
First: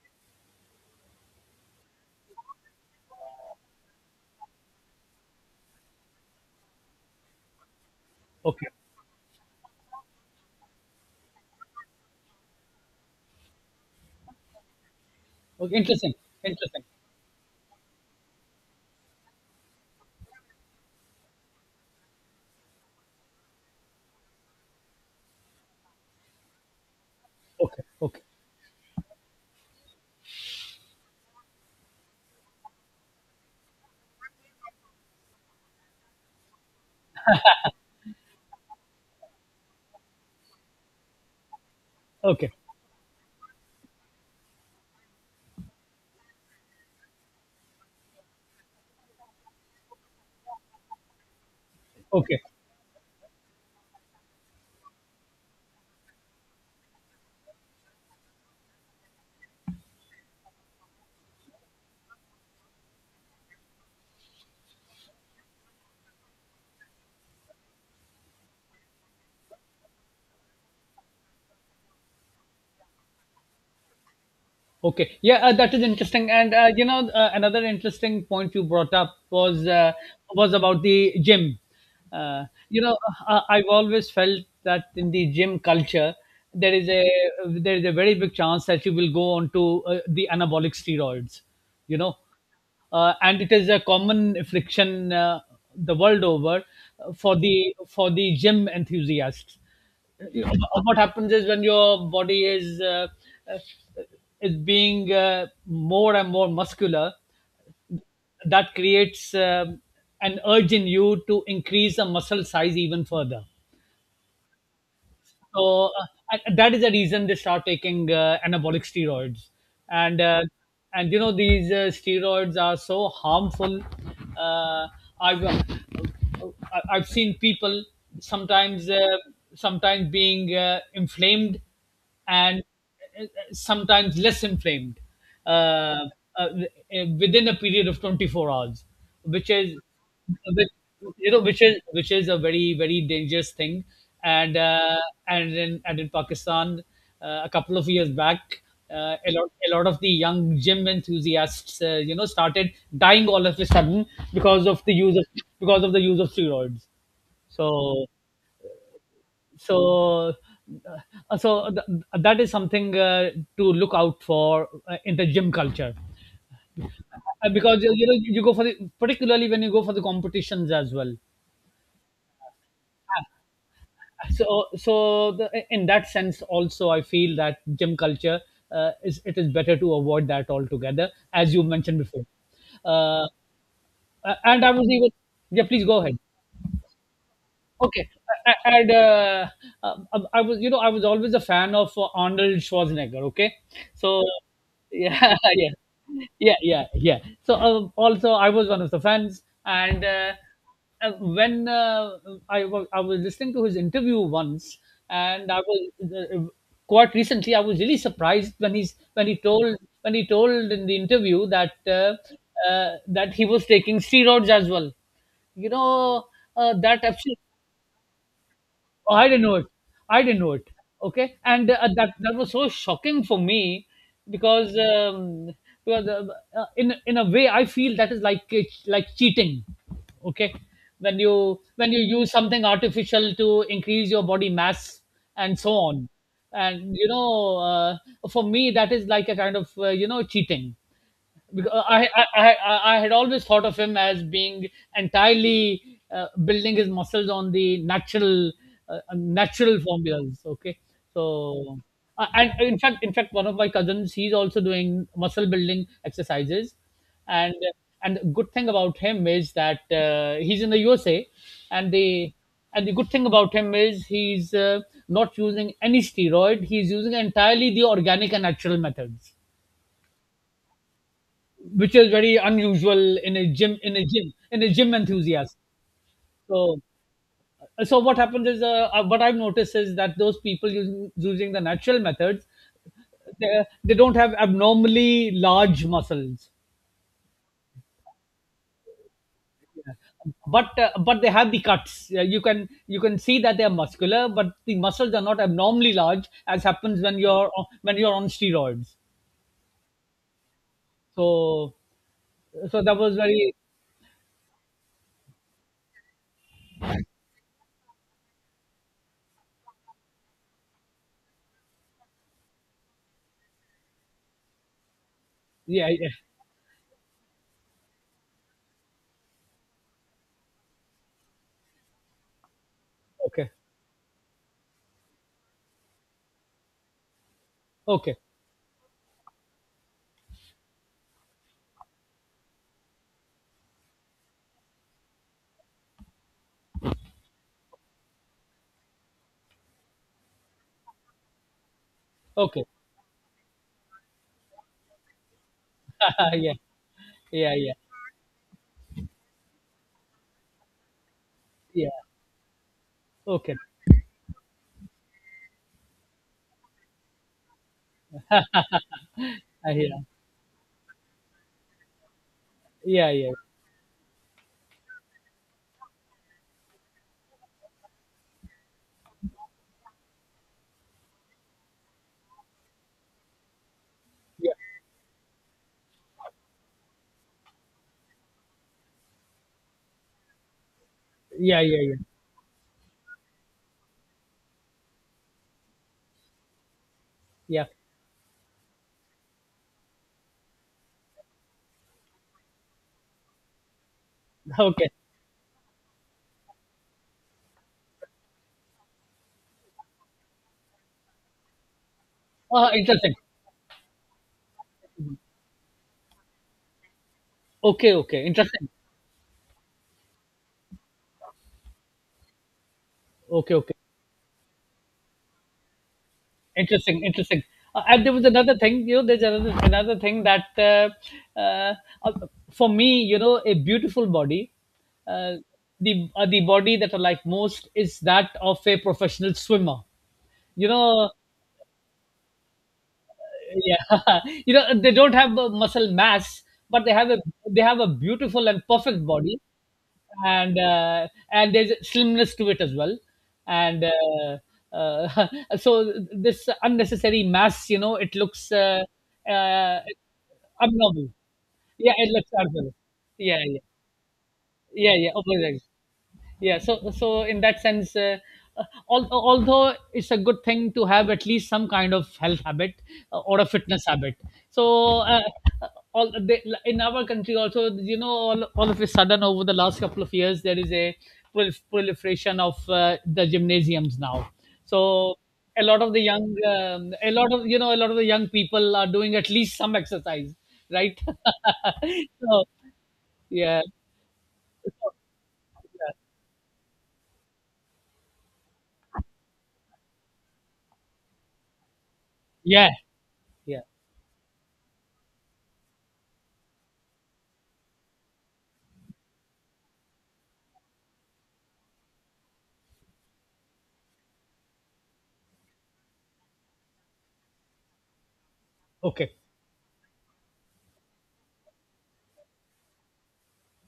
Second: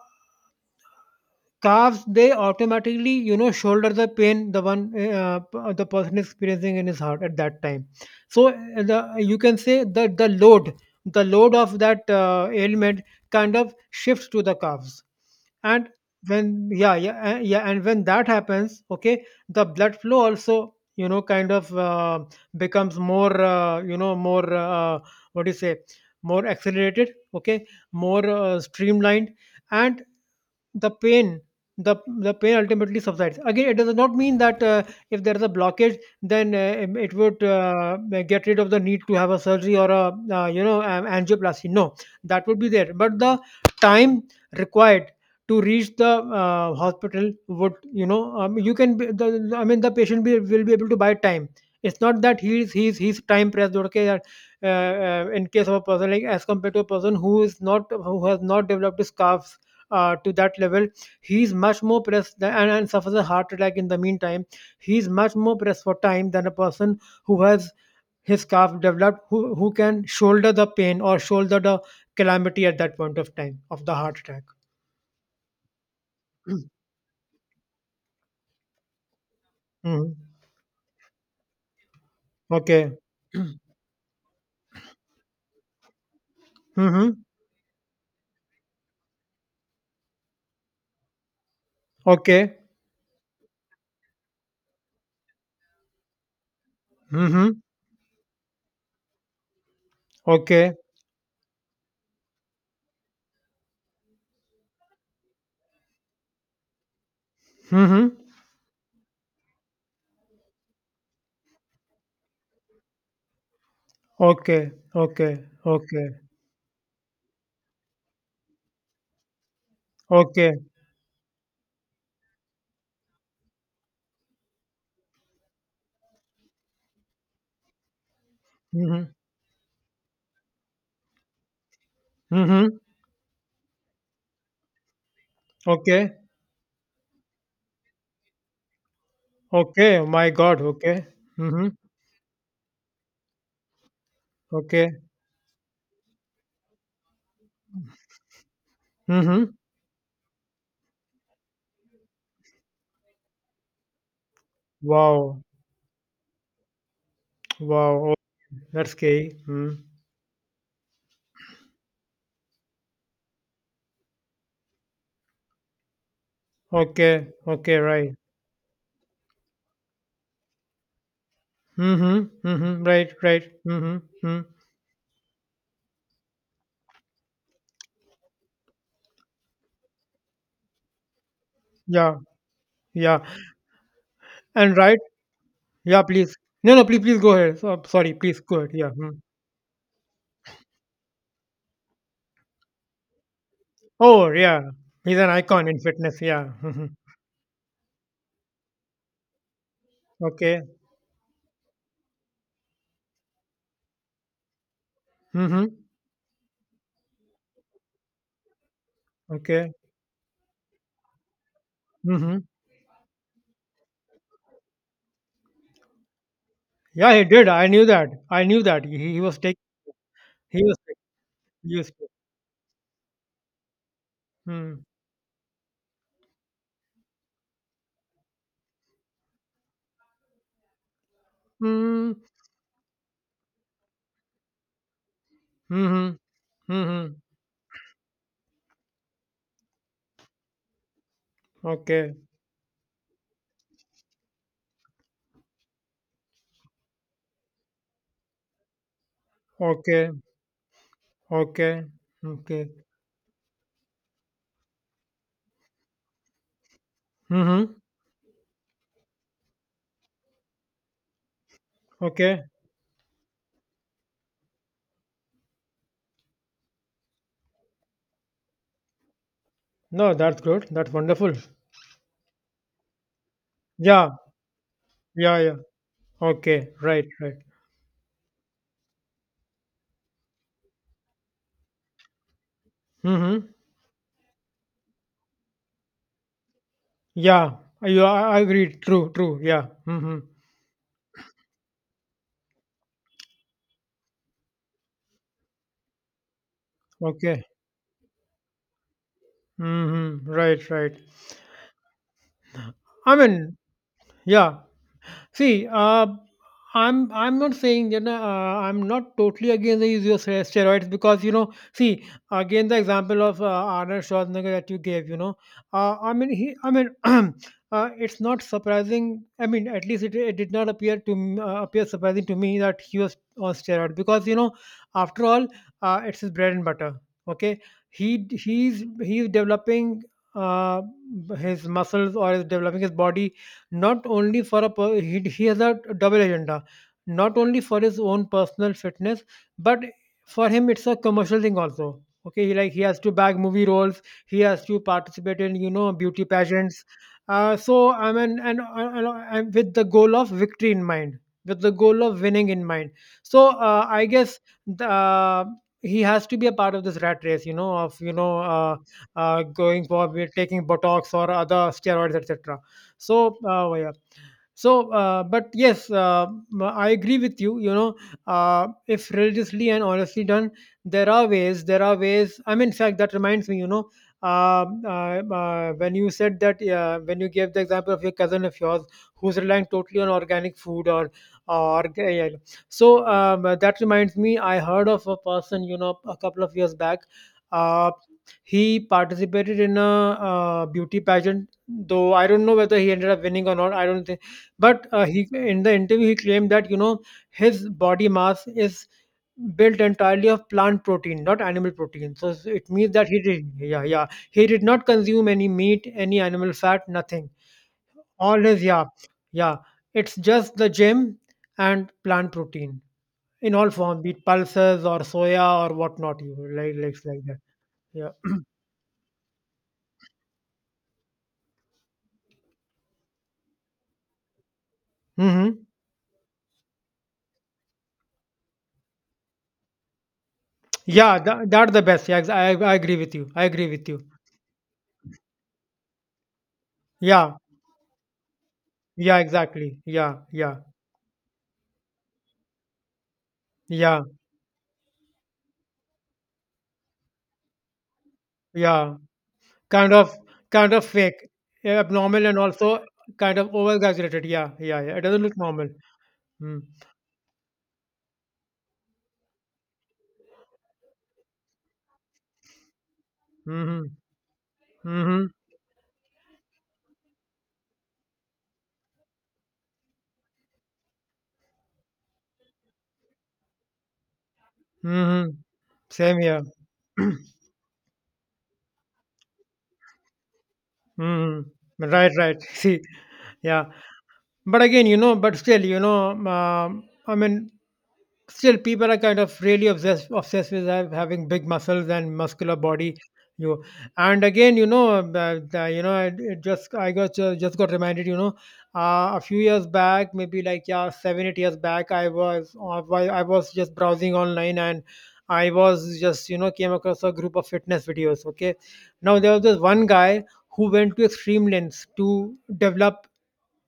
Speaker 2: calves, they automatically, you know, shoulder the pain the one uh, p- the person is experiencing in his heart at that time. So
Speaker 1: okay,
Speaker 2: uh, the, you can say that the load, the load of that uh, ailment kind of shifts to the calves.
Speaker 1: okay.
Speaker 2: And
Speaker 1: Interesting,
Speaker 2: when
Speaker 1: interesting.
Speaker 2: yeah yeah uh, yeah, and when that happens, okay, the blood flow also, you know, kind of uh, becomes more uh, you know, more uh, what do you say, more accelerated, okay,
Speaker 1: Okay, okay,
Speaker 2: more uh, streamlined, and the pain, the the pain ultimately subsides. Again, it does not mean that uh, if there is a blockage, then uh, um, it would uh, get rid of the need to have a surgery or a uh, you know, um, angioplasty. No, that
Speaker 1: okay,
Speaker 2: would be there, but the time required to reach the uh, hospital would, you know, um, you can be, the, the- I mean, the patient be, will be able to buy time. It's not that
Speaker 1: okay.
Speaker 2: he's he's he's time pressed. Okay, that uh, uh, in case of a person like as compared to a person who is not, who has not developed his calves uh, to that level. He's much more pressed than, and, and suffers a heart attack in the meantime. He's much more pressed for time than a person who has his calf developed, who, who can shoulder the pain or shoulder the calamity at that point of time of the heart attack.
Speaker 1: Okay, yeah, uh, that is interesting. And uh, you know, uh, another interesting point you brought up was uh,
Speaker 2: Mm-hmm.
Speaker 1: was about the gym. Uh, you
Speaker 2: Okay.
Speaker 1: know, uh, uh, I've always felt that in the gym culture, there is
Speaker 2: Mm-hmm.
Speaker 1: a there is a very big chance that you will go on to uh, the anabolic steroids. You know,
Speaker 2: Okay.
Speaker 1: uh, and it is a common affliction uh, the world over uh, for
Speaker 2: Mm-hmm.
Speaker 1: the for the gym enthusiasts you.
Speaker 2: Okay.
Speaker 1: What happens is when your body is uh, uh, is being uh, more and more muscular,
Speaker 2: Mm-hmm.
Speaker 1: that creates um an urge in you to increase the muscle size even further.
Speaker 2: Okay. Okay.
Speaker 1: So
Speaker 2: Okay.
Speaker 1: uh, and that is the reason they start taking uh, anabolic steroids, and uh,
Speaker 2: Okay.
Speaker 1: and you know these uh, steroids are so harmful. Uh, I've I- I've seen people sometimes uh,
Speaker 2: Mm-hmm.
Speaker 1: sometimes being uh, inflamed and
Speaker 2: Mm-hmm.
Speaker 1: uh, uh, sometimes less inflamed uh, uh,
Speaker 2: Okay.
Speaker 1: uh, within a period of twenty-four hours which is
Speaker 2: Okay. Oh my God.
Speaker 1: which,
Speaker 2: Okay.
Speaker 1: you know which
Speaker 2: Mm-hmm.
Speaker 1: is which is a very very dangerous thing and
Speaker 2: Okay.
Speaker 1: uh, and in and in pakistan uh, a couple of years back uh, a lot
Speaker 2: Mm-hmm.
Speaker 1: a lot of the young gym enthusiasts uh, you know started dying all of a sudden because of the use of
Speaker 2: Wow.
Speaker 1: because of the use of steroids. so
Speaker 2: Wow. That's gay. Mm.
Speaker 1: so uh, so th- that is something uh, to look out for uh, in the gym culture.
Speaker 2: Okay.
Speaker 1: Uh,
Speaker 2: Okay.
Speaker 1: because you
Speaker 2: Right.
Speaker 1: know you go for the particularly when you go for the competitions as well.
Speaker 2: Mm-hmm. Mm-hmm. Right. Right. Mm-hmm. Mm.
Speaker 1: so so the, in that sense also I feel that gym culture uh, is it is better to avoid that altogether, as you mentioned
Speaker 2: Yeah.
Speaker 1: before.
Speaker 2: Yeah.
Speaker 1: uh, uh, and I
Speaker 2: And
Speaker 1: was
Speaker 2: right.
Speaker 1: even, yeah, please go
Speaker 2: Yeah.
Speaker 1: ahead.
Speaker 2: Please. No. No. Please. Please go ahead. So,
Speaker 1: Okay,
Speaker 2: sorry. Please
Speaker 1: A-
Speaker 2: go ahead.
Speaker 1: and
Speaker 2: Yeah. Mm.
Speaker 1: uh, um, um, I was, you know, I was always a fan of uh, Arnold Schwarzenegger. Okay, so
Speaker 2: Oh. Yeah. He's an
Speaker 1: yeah,
Speaker 2: icon
Speaker 1: yeah,
Speaker 2: in fitness. Yeah.
Speaker 1: yeah,
Speaker 2: Mm-hmm.
Speaker 1: yeah, yeah. So um, also, I was one of the fans, and uh,
Speaker 2: Okay.
Speaker 1: uh, when uh, I was I was listening to his interview once, and I
Speaker 2: Mm-hmm.
Speaker 1: was uh, uh, quite recently, I was really surprised when he's when he
Speaker 2: Okay.
Speaker 1: told when he told in the interview that uh,
Speaker 2: Mm-hmm.
Speaker 1: uh, that he was taking steroids as well, you know, uh, that
Speaker 2: Yeah. He
Speaker 1: abs-
Speaker 2: did. I knew that. I knew that. He,
Speaker 1: Oh,
Speaker 2: he
Speaker 1: I
Speaker 2: was
Speaker 1: didn't know
Speaker 2: taking.
Speaker 1: it. I didn't know
Speaker 2: He
Speaker 1: it.
Speaker 2: was. Take,
Speaker 1: Okay, and
Speaker 2: he was.
Speaker 1: uh,
Speaker 2: Take.
Speaker 1: that that was so shocking for me because
Speaker 2: Mm.
Speaker 1: um, because uh, uh, in in a way I feel that is like it's like cheating. Okay, when you when you
Speaker 2: Mm.
Speaker 1: use something artificial to increase your body mass and so
Speaker 2: Mm-hmm.
Speaker 1: on, and you
Speaker 2: Mm-hmm.
Speaker 1: know uh, for me that is like a kind of uh, you know cheating, because I,
Speaker 2: Okay.
Speaker 1: I I I had always thought of him as being entirely uh, building his muscles on the natural uh, natural
Speaker 2: Okay.
Speaker 1: formulas. Okay, so
Speaker 2: Okay.
Speaker 1: uh, and
Speaker 2: Okay.
Speaker 1: in fact, in fact, one of my cousins, he's also doing muscle building exercises, and
Speaker 2: Mm-hmm.
Speaker 1: and the good thing about him is that uh, he's in the U S A, and the
Speaker 2: Okay.
Speaker 1: and the good thing about him is he's uh, not using any steroid. He's using entirely the organic and natural methods,
Speaker 2: No, that's good. That's wonderful.
Speaker 1: which is very unusual in a gym in a
Speaker 2: Yeah,
Speaker 1: gym in a gym
Speaker 2: yeah, yeah.
Speaker 1: enthusiast.
Speaker 2: Okay,
Speaker 1: so
Speaker 2: right, right.
Speaker 1: so what happens is uh, uh, what I've noticed is that those people using, using the natural methods,
Speaker 2: Mm-hmm.
Speaker 1: they, they don't have abnormally large muscles.
Speaker 2: Yeah, you, I I agree. True, true. Yeah.
Speaker 1: Yeah.
Speaker 2: Mm-hmm.
Speaker 1: but uh, but they have the cuts. Yeah, you can you can see that they're muscular, but the muscles are not abnormally large as happens when
Speaker 2: Okay.
Speaker 1: you're on, when you're on steroids.
Speaker 2: Mm-hmm. Right, right.
Speaker 1: So so that
Speaker 2: I
Speaker 1: was very
Speaker 2: mean, yeah. See, uh, I'm I'm not saying, you know, uh, I'm not totally against the use of ster- steroids because, you know, see, again, the example of uh, Arnold Schwarzenegger that you gave, you know,
Speaker 1: yeah
Speaker 2: uh,
Speaker 1: yeah
Speaker 2: I mean he I mean uh, it's not surprising. I mean, at least it, it did not appear to m- uh, appear surprising to me that he was
Speaker 1: okay
Speaker 2: on steroid because, you know, after all, uh, it's his bread and butter. Okay,
Speaker 1: okay
Speaker 2: he he's he's developing uh, his muscles or is developing his body not only for a per- he, he has a double agenda, not only for his own personal fitness, but for him it's a commercial thing also. Okay, he,
Speaker 1: okay
Speaker 2: like, he has to bag movie roles. He has to participate in, you know, beauty
Speaker 1: yeah
Speaker 2: pageants.
Speaker 1: yeah
Speaker 2: uh,
Speaker 1: yeah
Speaker 2: so i mean and, and, and with the goal of victory in mind, with the
Speaker 1: yeah.
Speaker 2: goal of winning in mind. So
Speaker 1: Okay.
Speaker 2: uh, I guess the, uh, he has to be a part of this rat race, you know, of, you know, uh, uh,
Speaker 1: I
Speaker 2: going
Speaker 1: hear.
Speaker 2: for taking botox or other steroids, etc.
Speaker 1: Yeah, yeah,
Speaker 2: so, uh, yeah, so uh, but yes, uh, m- I agree with you, you know, uh, if religiously and honestly done, there are ways, there are ways. I mean, in fact, that reminds me, you know,
Speaker 1: yeah,
Speaker 2: uh, uh, uh, when you said that, uh, when you gave the example of your cousin of yours who's relying totally on organic food or
Speaker 1: yeah, yeah,
Speaker 2: or
Speaker 1: yeah,
Speaker 2: yeah. So um, that reminds me, I heard of a person, you know, a couple of years back.
Speaker 1: yeah.
Speaker 2: uh, he participated in a uh, beauty pageant, though I don't know whether he ended up winning or not. I don't think. But
Speaker 1: Okay.
Speaker 2: uh, he, in the interview, he claimed that, you know, his body mass is built entirely of plant protein, not animal protein. So s- it
Speaker 1: Uh,
Speaker 2: means that
Speaker 1: interesting.
Speaker 2: he did, yeah, yeah, he did not consume any meat, any animal fat, nothing.
Speaker 1: Okay, okay.
Speaker 2: All his,
Speaker 1: Interesting.
Speaker 2: yeah, yeah, it's just the gym and plant protein
Speaker 1: Okay,
Speaker 2: in all
Speaker 1: okay.
Speaker 2: form, be it pulses or soya or whatnot, you know, like like
Speaker 1: Interesting,
Speaker 2: like that.
Speaker 1: interesting. Uh, and
Speaker 2: Yeah.
Speaker 1: there was another thing, you know, there's another, another thing that uh, uh, uh, for me, you know, a beautiful body, uh,
Speaker 2: Hmm.
Speaker 1: the uh, the body that I like most is that of a professional swimmer. You know,
Speaker 2: Yeah, that, that's the best. Yeah, ex- I, I agree with you. I agree with you.
Speaker 1: yeah, you know, they don't have a muscle mass, but they have a
Speaker 2: Yeah,
Speaker 1: they have a beautiful and perfect
Speaker 2: yeah,
Speaker 1: body,
Speaker 2: exactly. Yeah, yeah,
Speaker 1: and uh, and there's slimness to it as well, and
Speaker 2: yeah.
Speaker 1: uh, uh, so this unnecessary mass, you know, it looks uh,
Speaker 2: Yeah,
Speaker 1: uh,
Speaker 2: kind of kind of
Speaker 1: abnormal.
Speaker 2: fake, yeah,
Speaker 1: Yeah, it
Speaker 2: abnormal,
Speaker 1: looks
Speaker 2: and
Speaker 1: abnormal.
Speaker 2: also kind
Speaker 1: Yeah,
Speaker 2: of
Speaker 1: yeah,
Speaker 2: over-exaggerated. Yeah, yeah,
Speaker 1: yeah,
Speaker 2: yeah. It
Speaker 1: yeah,
Speaker 2: doesn't
Speaker 1: okay,
Speaker 2: look
Speaker 1: right.
Speaker 2: normal.
Speaker 1: Yeah
Speaker 2: Mm.
Speaker 1: so so in that sense uh, uh, al- although it's a good thing to have at least some kind of health habit uh, or a
Speaker 2: Mhm.
Speaker 1: fitness habit, so uh,
Speaker 2: Mhm.
Speaker 1: all the, in our country also, you know, all, all of a sudden over the last couple of years there is a prol- proliferation of uh, the gymnasiums now. So
Speaker 2: Mhm.
Speaker 1: a lot of the
Speaker 2: Same
Speaker 1: young
Speaker 2: here.
Speaker 1: um, a lot of, you know, a lot of the young people are doing at least some exercise, right?
Speaker 2: Mhm. Right, right.
Speaker 1: So
Speaker 2: See,
Speaker 1: yeah.
Speaker 2: yeah. But
Speaker 1: So,
Speaker 2: again, you know, but still, you
Speaker 1: yeah
Speaker 2: know, um, I mean, still people are kind of really obsessed obsessed with ha- having big muscles and muscular
Speaker 1: yeah
Speaker 2: body.
Speaker 1: yeah
Speaker 2: You and again, you know, um, uh, the- you know, I- it just, I got uh, just got reminded, you know, uh, a few years back, maybe like, yeah, seven eight years back, I was uh, why- I was just browsing online, and I was just, you know, came across a group of fitness videos. Okay,
Speaker 1: okay.
Speaker 2: now there was this one guy who went to extreme lengths to develop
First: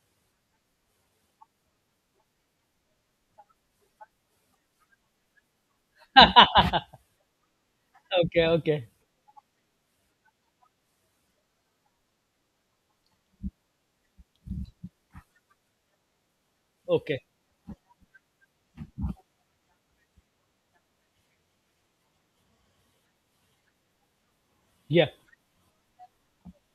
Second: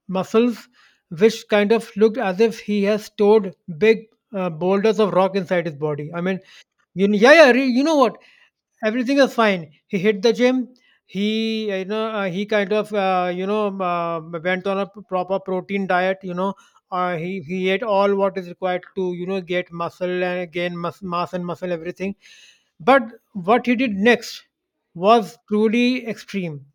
Speaker 2: muscles, which kind of looked as if he has stored big uh, boulders of rock inside his body. I mean, you, yeah, yeah, re- you know what?
Speaker 1: Okay, okay,
Speaker 2: Everything is fine. He hit the gym. He, you know, uh, he kind of, uh, you know, um, uh, went on a p- proper protein diet. You know, uh,
Speaker 1: okay.
Speaker 2: he he ate all what is required to, you know, get muscle and gain mus- mass and muscle, everything. But what he did next
Speaker 1: Yeah,
Speaker 2: was truly extreme.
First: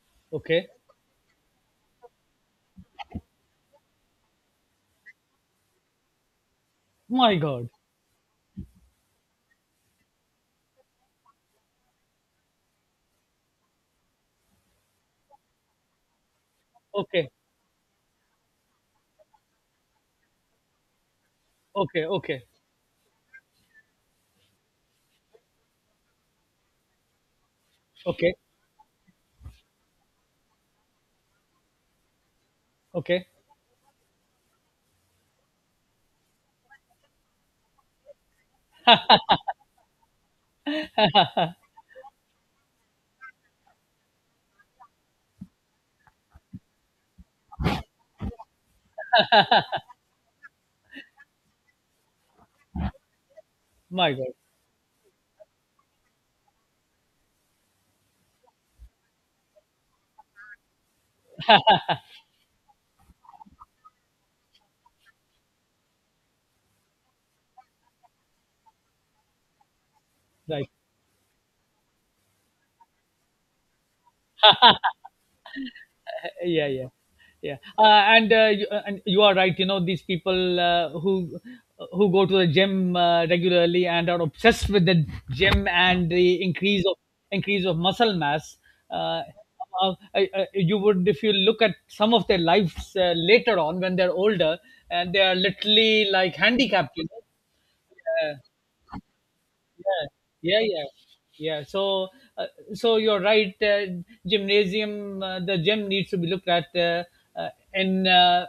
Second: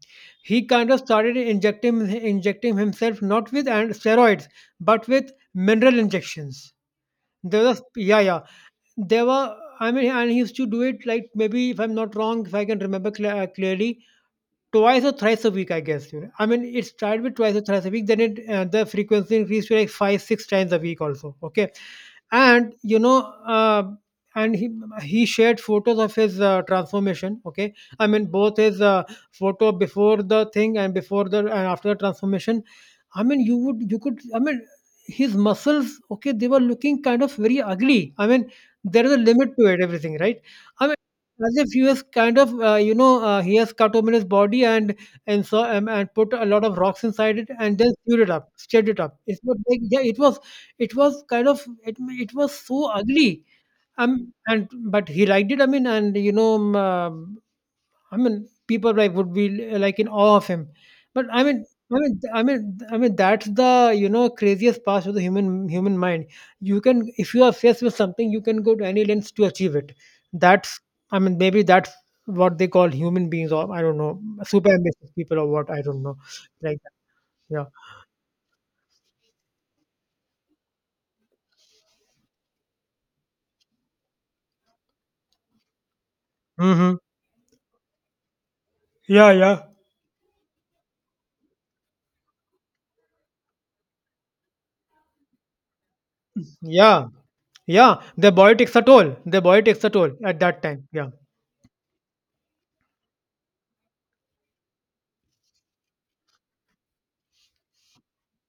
Speaker 2: He
Speaker 1: okay.
Speaker 2: kind of started injecting injecting himself, not with and steroids, but with mineral injections.
Speaker 1: My
Speaker 2: There
Speaker 1: God.
Speaker 2: was, yeah, yeah, there were, I mean, and he used to do it like maybe, if I'm not wrong, if I can remember cl- uh, clearly, twice or thrice a week, I guess. You know, I mean, it started
Speaker 1: Okay,
Speaker 2: with twice or thrice a week. Then it, uh, the frequency increased to like five, six times a week also. Okay,
Speaker 1: okay, okay,
Speaker 2: and you know, uh, and he he shared photos of his uh, transformation. Okay, I mean,
Speaker 1: okay,
Speaker 2: both his uh, photo before the thing and before the and after the transformation. I
Speaker 1: okay.
Speaker 2: mean, you would, you could, I mean, his muscles. Okay, they were looking kind of very ugly. I mean, there is a limit to it. Everything, right? I As if he was kind of uh, you know, uh, he has cut open his body and and so, um, and put a lot of rocks inside it and then sewed it up, stirred it up. It's not like, yeah, it was, it was kind of it, it was so ugly,
Speaker 1: My
Speaker 2: um
Speaker 1: God.
Speaker 2: and but he liked it. I mean, and you know, um, uh, I mean, people, like, would be like in awe of him. But I mean, I mean, I mean, I mean, that's the, you know, craziest part of the human human mind. You can, if you are obsessed with something, you can go to any lengths to achieve it.
Speaker 1: Right.
Speaker 2: That's, I mean, maybe that's what they call human beings, or I don't know, super ambitious people, or what, I don't know,
Speaker 1: Yeah,
Speaker 2: like
Speaker 1: yeah,
Speaker 2: that.
Speaker 1: yeah.
Speaker 2: Yeah.
Speaker 1: Uh, and uh, You, uh, and you are right. You know these people uh, who who go to the gym uh, regularly and are obsessed with the gym and the increase
Speaker 2: Mm-hmm.
Speaker 1: of increase of muscle mass. Uh,
Speaker 2: Yeah. Yeah.
Speaker 1: uh, I- I- you would if you look at some of their lives uh, later on when they're older, and they are literally like handicapped, you
Speaker 2: Yeah.
Speaker 1: know?
Speaker 2: Yeah. Their
Speaker 1: Uh,
Speaker 2: body takes a toll. Their body takes a toll at
Speaker 1: yeah,
Speaker 2: that
Speaker 1: yeah,
Speaker 2: time. Yeah.
Speaker 1: yeah. So uh, so you're right, uh, gymnasium, uh, the gym needs to be looked at uh, uh, in uh,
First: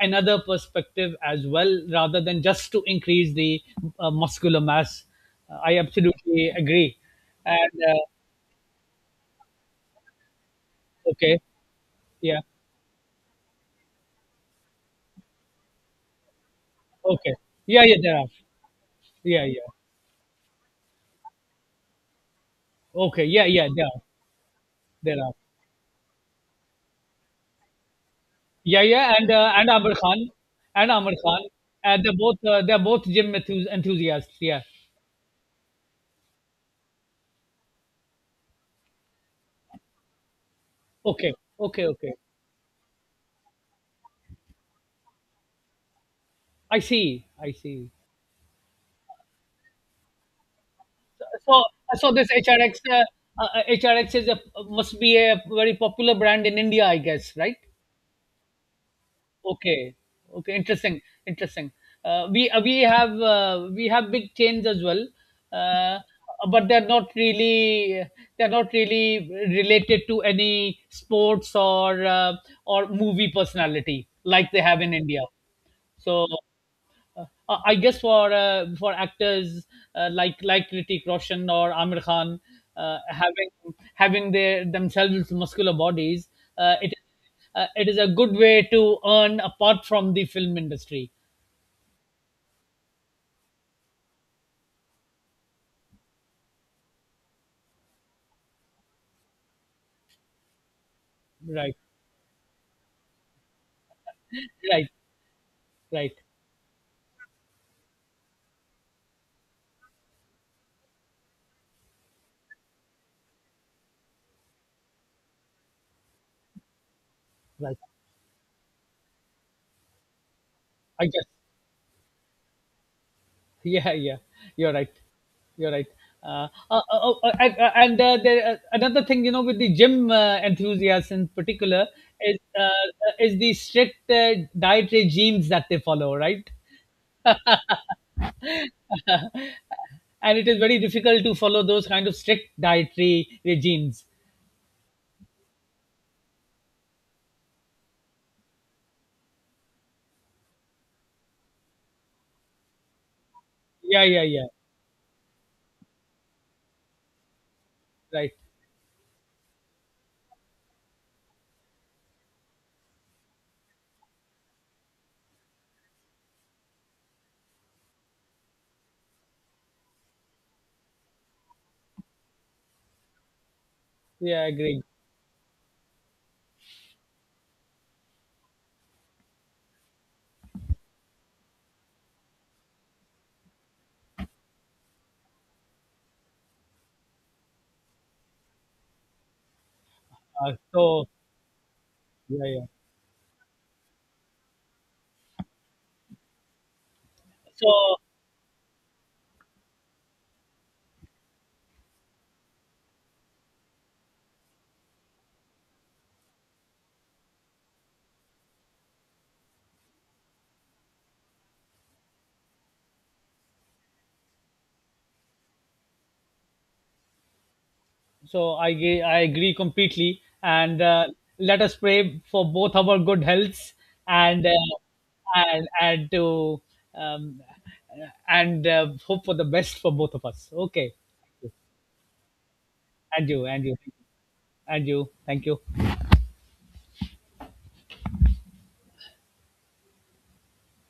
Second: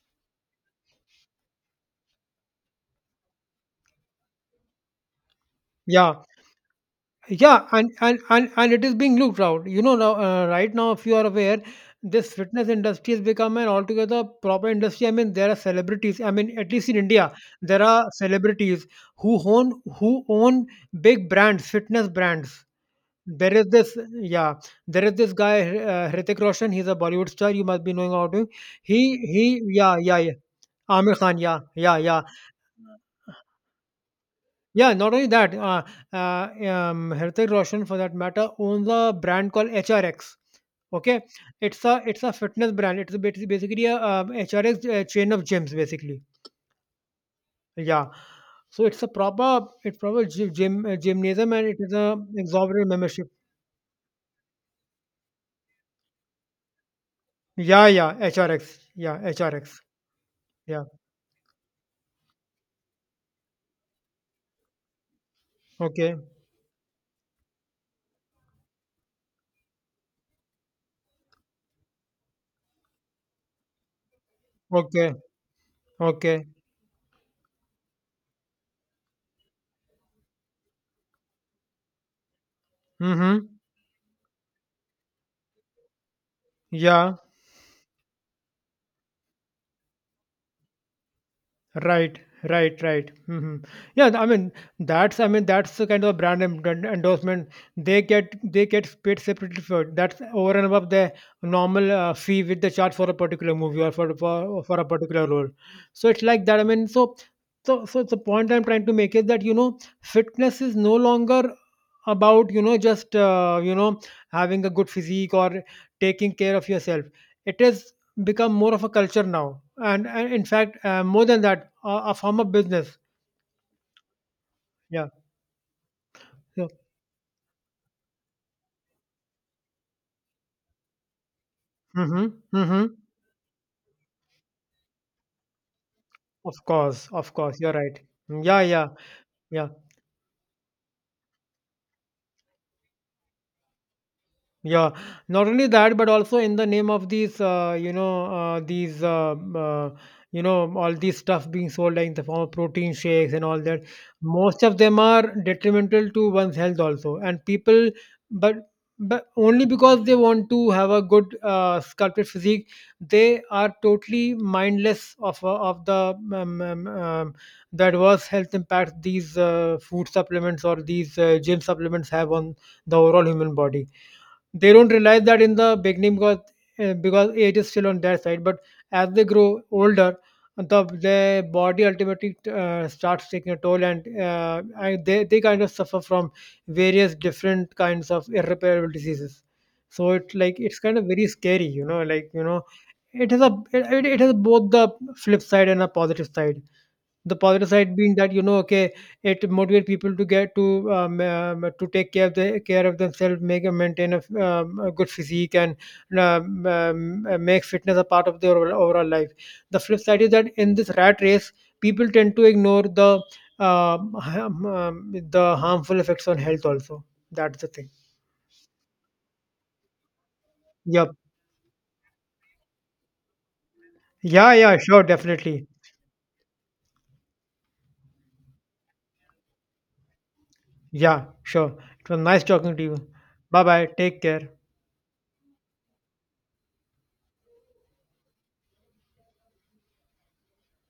Speaker 1: another perspective as well, rather than just to increase the uh, muscular mass. Uh, I
Speaker 2: Yeah.
Speaker 1: absolutely agree,
Speaker 2: Yeah,
Speaker 1: and
Speaker 2: and
Speaker 1: uh,
Speaker 2: and and, and it is being looked out, you know, now uh, right now, if you are
Speaker 1: okay.
Speaker 2: aware, this
Speaker 1: Yeah,
Speaker 2: fitness industry has become an altogether proper industry. I mean, there are celebrities, I mean, at least in India,
Speaker 1: okay,
Speaker 2: there
Speaker 1: yeah, yeah,
Speaker 2: are
Speaker 1: there are.
Speaker 2: celebrities who
Speaker 1: Yeah, yeah,
Speaker 2: own, who own big brands, fitness brands.
Speaker 1: okay, yeah,
Speaker 2: There is
Speaker 1: yeah, there
Speaker 2: this,
Speaker 1: are,
Speaker 2: yeah, there is
Speaker 1: there
Speaker 2: this
Speaker 1: are.
Speaker 2: guy, uh, Hrithik Roshan. He's a Bollywood star. You must be knowing about him.
Speaker 1: Yeah
Speaker 2: He
Speaker 1: yeah and
Speaker 2: he
Speaker 1: uh, and amir
Speaker 2: Yeah, yeah,
Speaker 1: khan,
Speaker 2: yeah.
Speaker 1: and
Speaker 2: Amir
Speaker 1: amir
Speaker 2: Khan,
Speaker 1: khan
Speaker 2: yeah,
Speaker 1: uh,
Speaker 2: yeah,
Speaker 1: they're
Speaker 2: yeah.
Speaker 1: both uh, they're both gym enthu- enthusiasts, yeah.
Speaker 2: Yeah, not only that, uh, uh, um, Hrithik Roshan, for that matter, owns a brand called H R X. Okay,
Speaker 1: Okay,
Speaker 2: it's
Speaker 1: okay,
Speaker 2: a
Speaker 1: okay.
Speaker 2: it's a fitness brand. It's basically, basically a um, H R X uh, chain of gyms, basically.
Speaker 1: I see, I see.
Speaker 2: Yeah, so it's a proper, it's proper gy- gym, uh, gymnasium,
Speaker 1: So,
Speaker 2: and it is
Speaker 1: so
Speaker 2: a
Speaker 1: this H R X,
Speaker 2: exorbitant
Speaker 1: uh,
Speaker 2: membership.
Speaker 1: uh, H R X is a must be a very popular brand in India, I guess, right?
Speaker 2: Yeah, yeah, H R X. Yeah, H R X.
Speaker 1: Okay, okay,
Speaker 2: Yeah.
Speaker 1: interesting, interesting. Uh, we uh, we have uh, we have big chains as well, uh,
Speaker 2: Okay.
Speaker 1: but they're not really they're not really related to any sports or uh, or movie personality like they have in
Speaker 2: Okay.
Speaker 1: India. So
Speaker 2: Okay.
Speaker 1: uh, I guess for uh, for actors uh, like like Ritik Roshan or Amir Khan, uh,
Speaker 2: Mm-hmm.
Speaker 1: having having their themselves muscular bodies, uh, it
Speaker 2: Yeah.
Speaker 1: uh, it is a good way to earn apart from the film industry.
Speaker 2: Right, right, right. Hmm. Yeah, I mean, that's, I mean, that's the kind of brand en- en- endorsement they get. They get paid separately for it. That's over and above the
Speaker 1: Right,
Speaker 2: normal uh, fee with the charge for a particular movie or for for for a
Speaker 1: right,
Speaker 2: particular role. So
Speaker 1: right,
Speaker 2: it's like that. I mean, so so so the point I'm trying to make is that, you know, fitness is no longer about, you know, just uh, you know, having a good physique or taking care of yourself. It
Speaker 1: right.
Speaker 2: has become more of a culture now, and, and in fact, uh,
Speaker 1: I
Speaker 2: more
Speaker 1: guess.
Speaker 2: than that, a a form of business.
Speaker 1: Yeah, yeah, you're right.
Speaker 2: Yeah.
Speaker 1: You're right. Uh,
Speaker 2: Yeah.
Speaker 1: uh, uh, oh, uh, and uh, and, uh, There, uh, another thing, you know, with the gym uh, enthusiasts in particular, is
Speaker 2: Mhm.
Speaker 1: uh,
Speaker 2: Mhm.
Speaker 1: uh, is the strict uh, diet regimes that they follow, right?
Speaker 2: Of course. Of course. You're right. Mm, Yeah. Yeah. Yeah.
Speaker 1: And it is very difficult to follow those kind of strict dietary regimes.
Speaker 2: Yeah, not only that, but also in the name of these, uh, you know, uh, these, uh, uh, you know, all these stuff being sold like in the form of protein shakes and all that.
Speaker 1: Yeah, yeah, yeah.
Speaker 2: Most of them are detrimental to one's health also, and people,
Speaker 1: Right.
Speaker 2: but but only because they want to have a good uh, sculpted physique, they are totally mindless of uh, of the um, um, um, the adverse health impact these uh, food supplements or these uh, gym supplements have on the overall human body.
Speaker 1: Yeah, I
Speaker 2: They
Speaker 1: agree.
Speaker 2: don't realize that in the beginning because uh, because age is still on their side, but as they grow older, the, their body ultimately uh, starts taking a toll, and uh, and they, they kind of suffer from various different kinds of irreparable diseases. So it's
Speaker 1: Uh,
Speaker 2: like, it's kind of
Speaker 1: so,
Speaker 2: very scary, you know, like, you
Speaker 1: yeah,
Speaker 2: know,
Speaker 1: yeah.
Speaker 2: it has a it, it has both the flip side and a positive side. The positive side
Speaker 1: So,
Speaker 2: being that, you know, okay, it motivates people to get to um, um, to take care of the care of themselves, make and maintain a, f- um, a good physique and um, um, uh, make fitness a part of their overall overall life. The flip side is that in this rat race, people tend to ignore the um, um, um, the harmful effects on health also. That's the thing.
Speaker 1: So I ge- I agree completely, and uh,
Speaker 2: Yep.
Speaker 1: let us pray for both our good healths, and
Speaker 2: Yeah,
Speaker 1: uh,
Speaker 2: yeah, sure, definitely.
Speaker 1: and and to um, and uh, hope for the best for both of us. Okay,
Speaker 2: Yeah, sure, it was nice talking to you.
Speaker 1: and you,
Speaker 2: Bye
Speaker 1: and you,
Speaker 2: bye take care.
Speaker 1: and you. Thank you.